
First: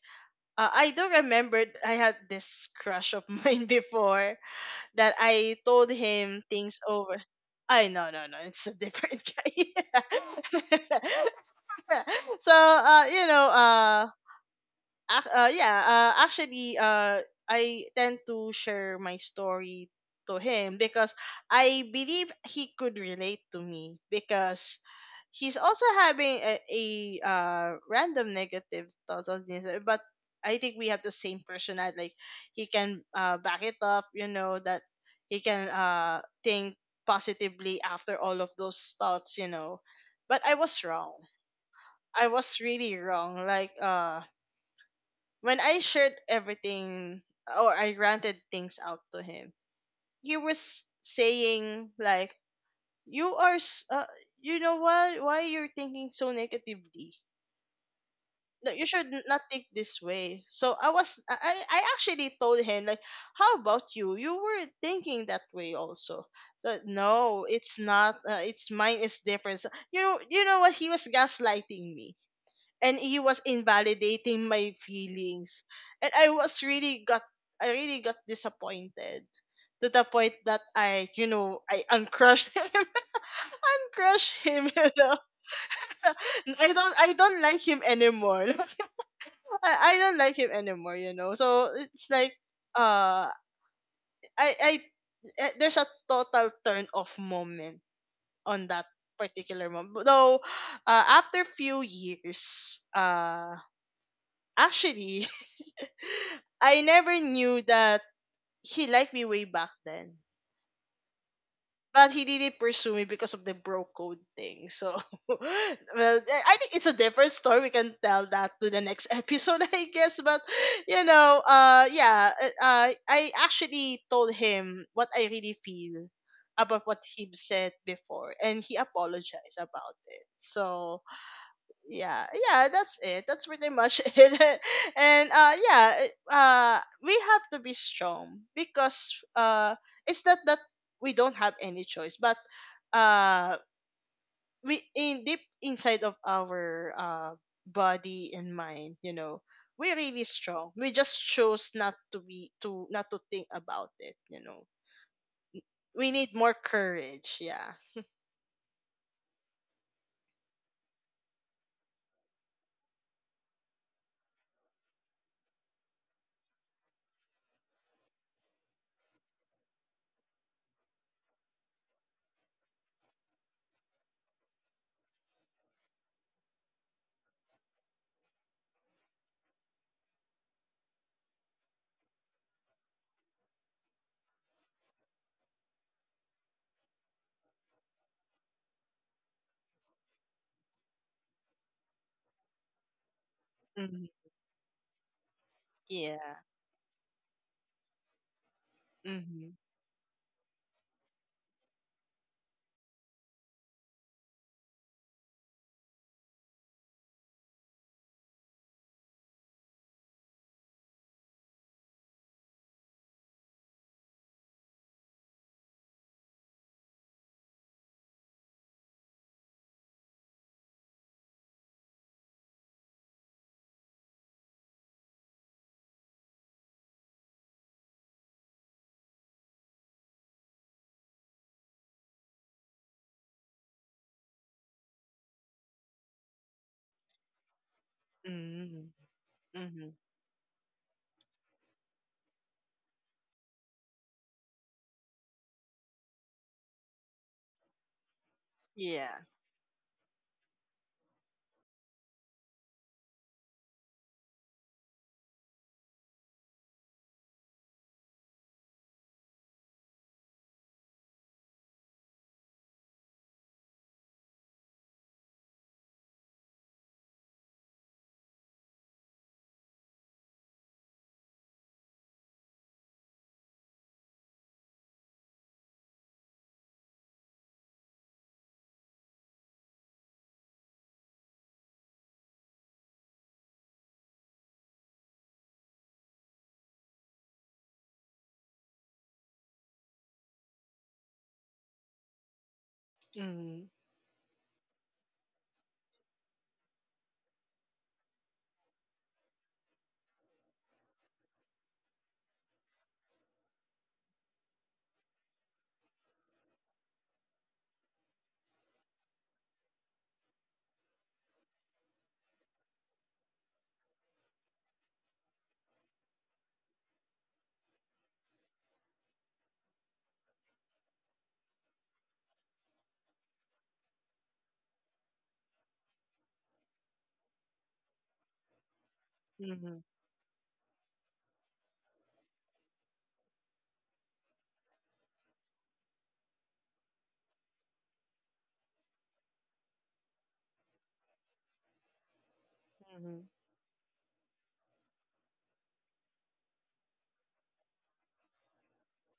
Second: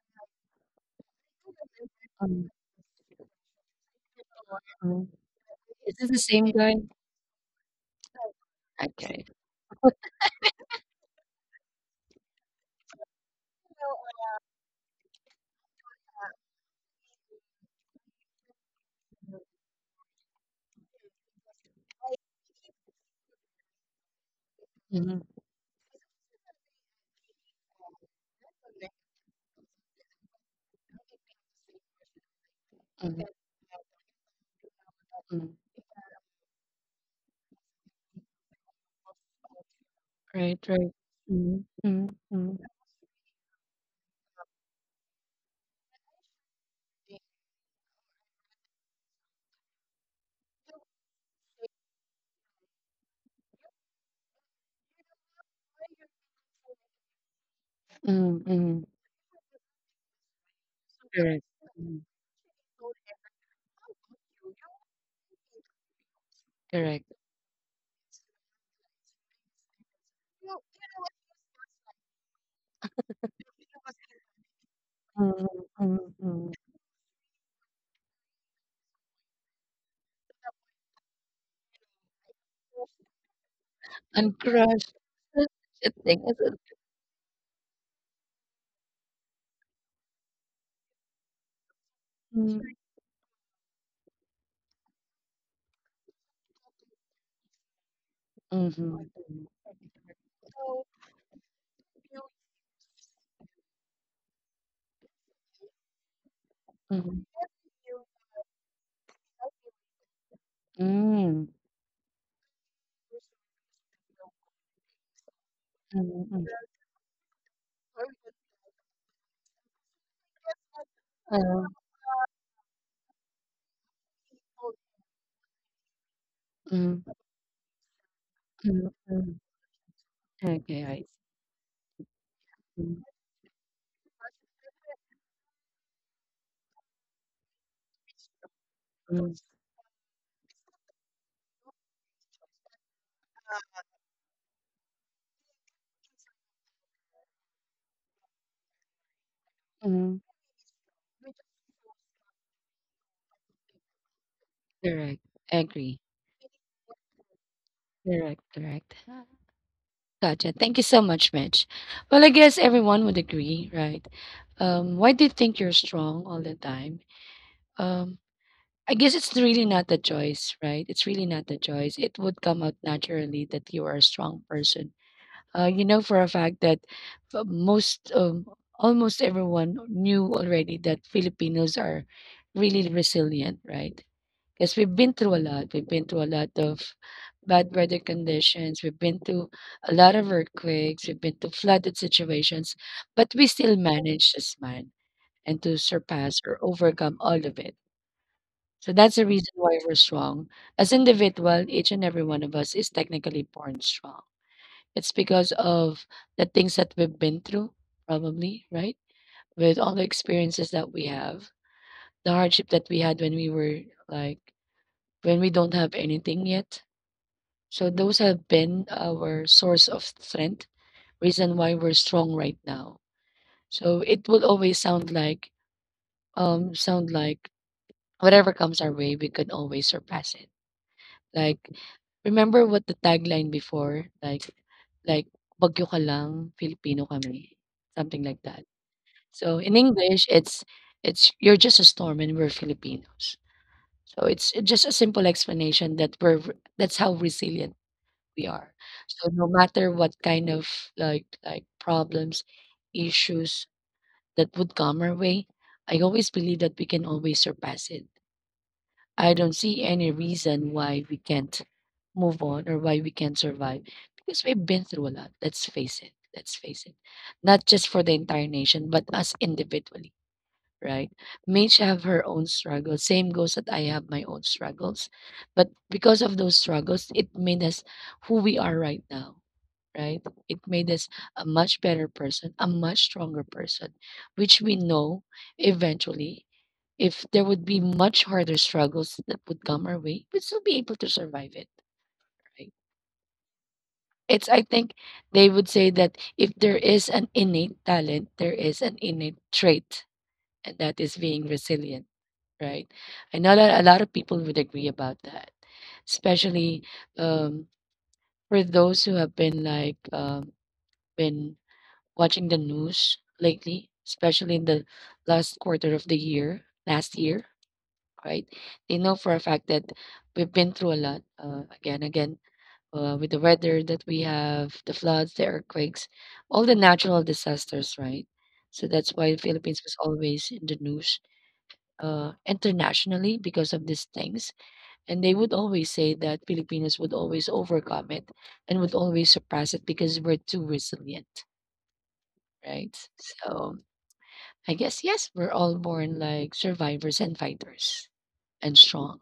B: I do remember I had this crush of mine before,
A: mhm.
B: that I told
A: Is this the
B: him
A: same guy?
B: things over. I No, no, no, it's a different guy. So you know, yeah, actually, I tend to share my story to him, because I believe he could relate to me, because
A: Mhm,
B: he's also having a random negative thoughts on this, but I think we have the same personality. Like he can back it up, you know, that he
A: mhm.
B: can think positively after all of those thoughts, you know. But I
A: Right,
B: was
A: right.
B: wrong.
A: Mhm, mhm,
B: I was
A: mhm,
B: really wrong. Like when I shared everything, or I ranted things out to him, he was saying like, "You are, you know, why you're thinking so negatively?
A: mhm,
B: No, you
A: mhm.
B: should not think this way." So I was, I
A: Correct.
B: I I
A: Mhm.
B: actually told him like, "How about you? You were thinking that way also." So
A: Correct.
B: no, it's not. It's mine is different. So, you know, you know what, he was gaslighting me and he was invalidating my
A: Mhm,
B: feelings.
A: mhm,
B: And I
A: mhm.
B: was really got, I really got disappointed, to the point that I, you know, I uncrushed him. Uncrushed him, you
A: Uncrushed,
B: know.
A: thing. Think. Is it?
B: I don't, I don't like him anymore. I don't like him anymore, you know. So it's like uh I there's a total turn off moment on that
A: Mhm,
B: particular moment. Though, after few years, actually, I never
A: mhm,
B: knew that he liked me way back then.
A: mm,
B: But he didn't pursue me because of the bro code thing. So, well,
A: mhm, mhm,
B: I think it's a different story. We can tell that to the next episode, I guess. But, you know,
A: Uh,
B: I actually told him what I really feel about what
A: mhm,
B: he said before, and he
A: mhm,
B: apologized about it.
A: okay,
B: So,
A: I
B: yeah.
A: see.
B: That's it. That's pretty much it. And yeah, we have to be strong, because
A: Mhm,
B: it's not that we don't have any choice, but uh we in deep inside of our body and mind, you know, we're
A: mhm.
B: really strong. We just chose not to be, to not to think about it, you know.
A: Correct. Agree.
B: We need more courage. Yeah.
A: Correct, correct. Gotcha. Thank you so much, Mitch. Well, I guess everyone would agree, right? Why do you think you're strong all the time? Um, I guess it's really not the choice, right? It's really not the choice. It would come out naturally that you are a strong person. You know for a fact that uh, most, um, almost everyone knew already that Filipinos are really resilient, right? Because we've been through a lot. We've been through a lot of bad weather conditions. We've been through a lot of earthquakes. We've been through flooded situations, but we still
B: Hmm.
A: manage to smile and to
B: Yeah.
A: surpass or overcome all of it. So that's the reason
B: Hmm.
A: why we're strong. As individual, each and every one of us is technically born strong. It's because of the things that we've been through, probably, right? With all the experiences that we have, the hardship that we had when we were like, when we don't have anything yet. So those have been our source of strength, reason why we're strong right now. So it will always sound like whatever comes our way, we can always surpass it. Like, remember what the tagline before, like, bagyo ka lang, Filipino kami. Something like that.
B: Hmm.
A: So in
B: Hmm.
A: English, it's "You're just a storm and we're Filipinos." So it's just a simple explanation that we're v that's how resilient we are.
B: Yeah.
A: So no matter what kind of, like, problems, issues that would come our way, I always believe that we can always surpass it. I don't see any reason why we can't move on or why we can't survive because we've been through a lot, let's face it, let's face it. Not just for the entire nation, but us individually, right? We each have her own struggles. Same goes that I have my own struggles. But because of those struggles, it made us who we are right now, right? It made us a much better person, a much stronger person, which we know eventually, if there would be much harder struggles that would come our way, we'd still be able to survive it, right?
B: Hmm.
A: It's, I think they would say that if there is an innate talent, there is an innate trait, and that is being resilient, right? I know that a lot of people would agree about that, especially um, for those who have been been watching the news lately, especially in the last quarter of the year, last year, right? They know for a fact that we've been through a lot, again, again. With the weather that we have, the floods, the earthquakes, all the natural disasters, right? So that's why the Philippines was always in the news internationally because of these things. And they would always say that Filipinos would always overcome it and would always surpass it because we're too resilient, right?
B: Hmm.
A: So I guess, yes, we're all born like survivors and fighters and strong.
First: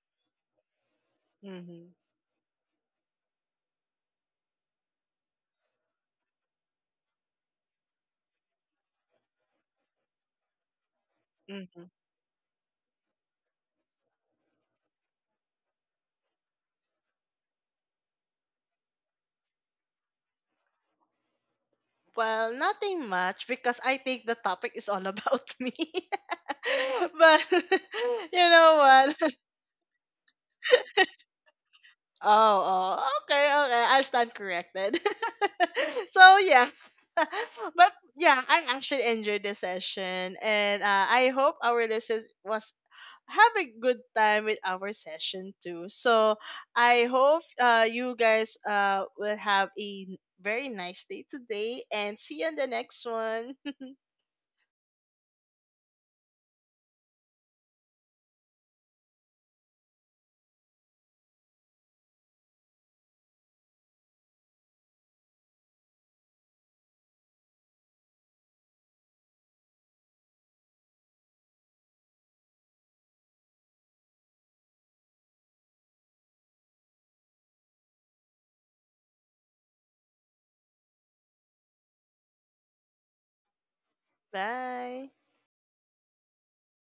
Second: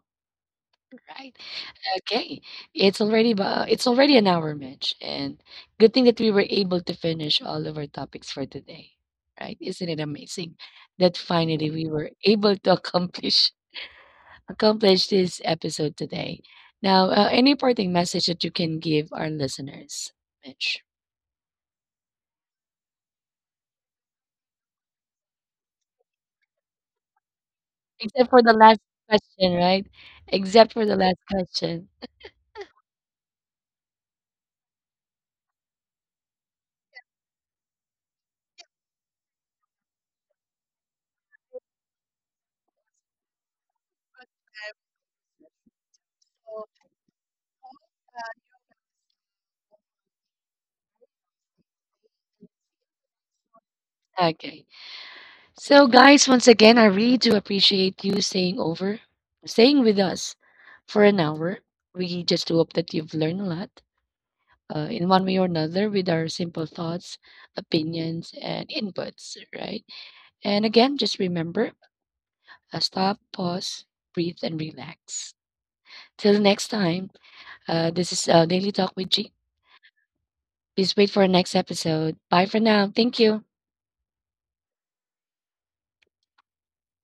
A: Right.
B: Hmm.
A: Okay. It's already it's already an hour, Mitch, and good thing that we were able to finish all of our topics for today. Right? Isn't it amazing that finally
B: Hmm.
A: we were able to accomplish this episode today. Now, any parting message that you can give our listeners, Mitch?
B: Well, nothing much, because I think the topic is all about me. But
A: Except for
B: you
A: the
B: know
A: last
B: what?
A: question, right? Except for the last question.
B: Oh, oh, okay, okay. I stand corrected. So yeah, but yeah, I actually enjoyed the session, and I hope our listeners was have a good time with our session too. So I hope, you guys will have a very nice day today, and see you on the next one.
A: Okay. So, guys, once again, I really do appreciate you staying over, staying with us for an hour. We just hope that you've learned a lot, in one way or another with our simple thoughts, opinions, and inputs, right? And again, just remember, stop, pause, breathe, and relax. Till next time, this is Daily Talk with G. Please wait for our next episode. Bye for now. Thank you.
B: Bye.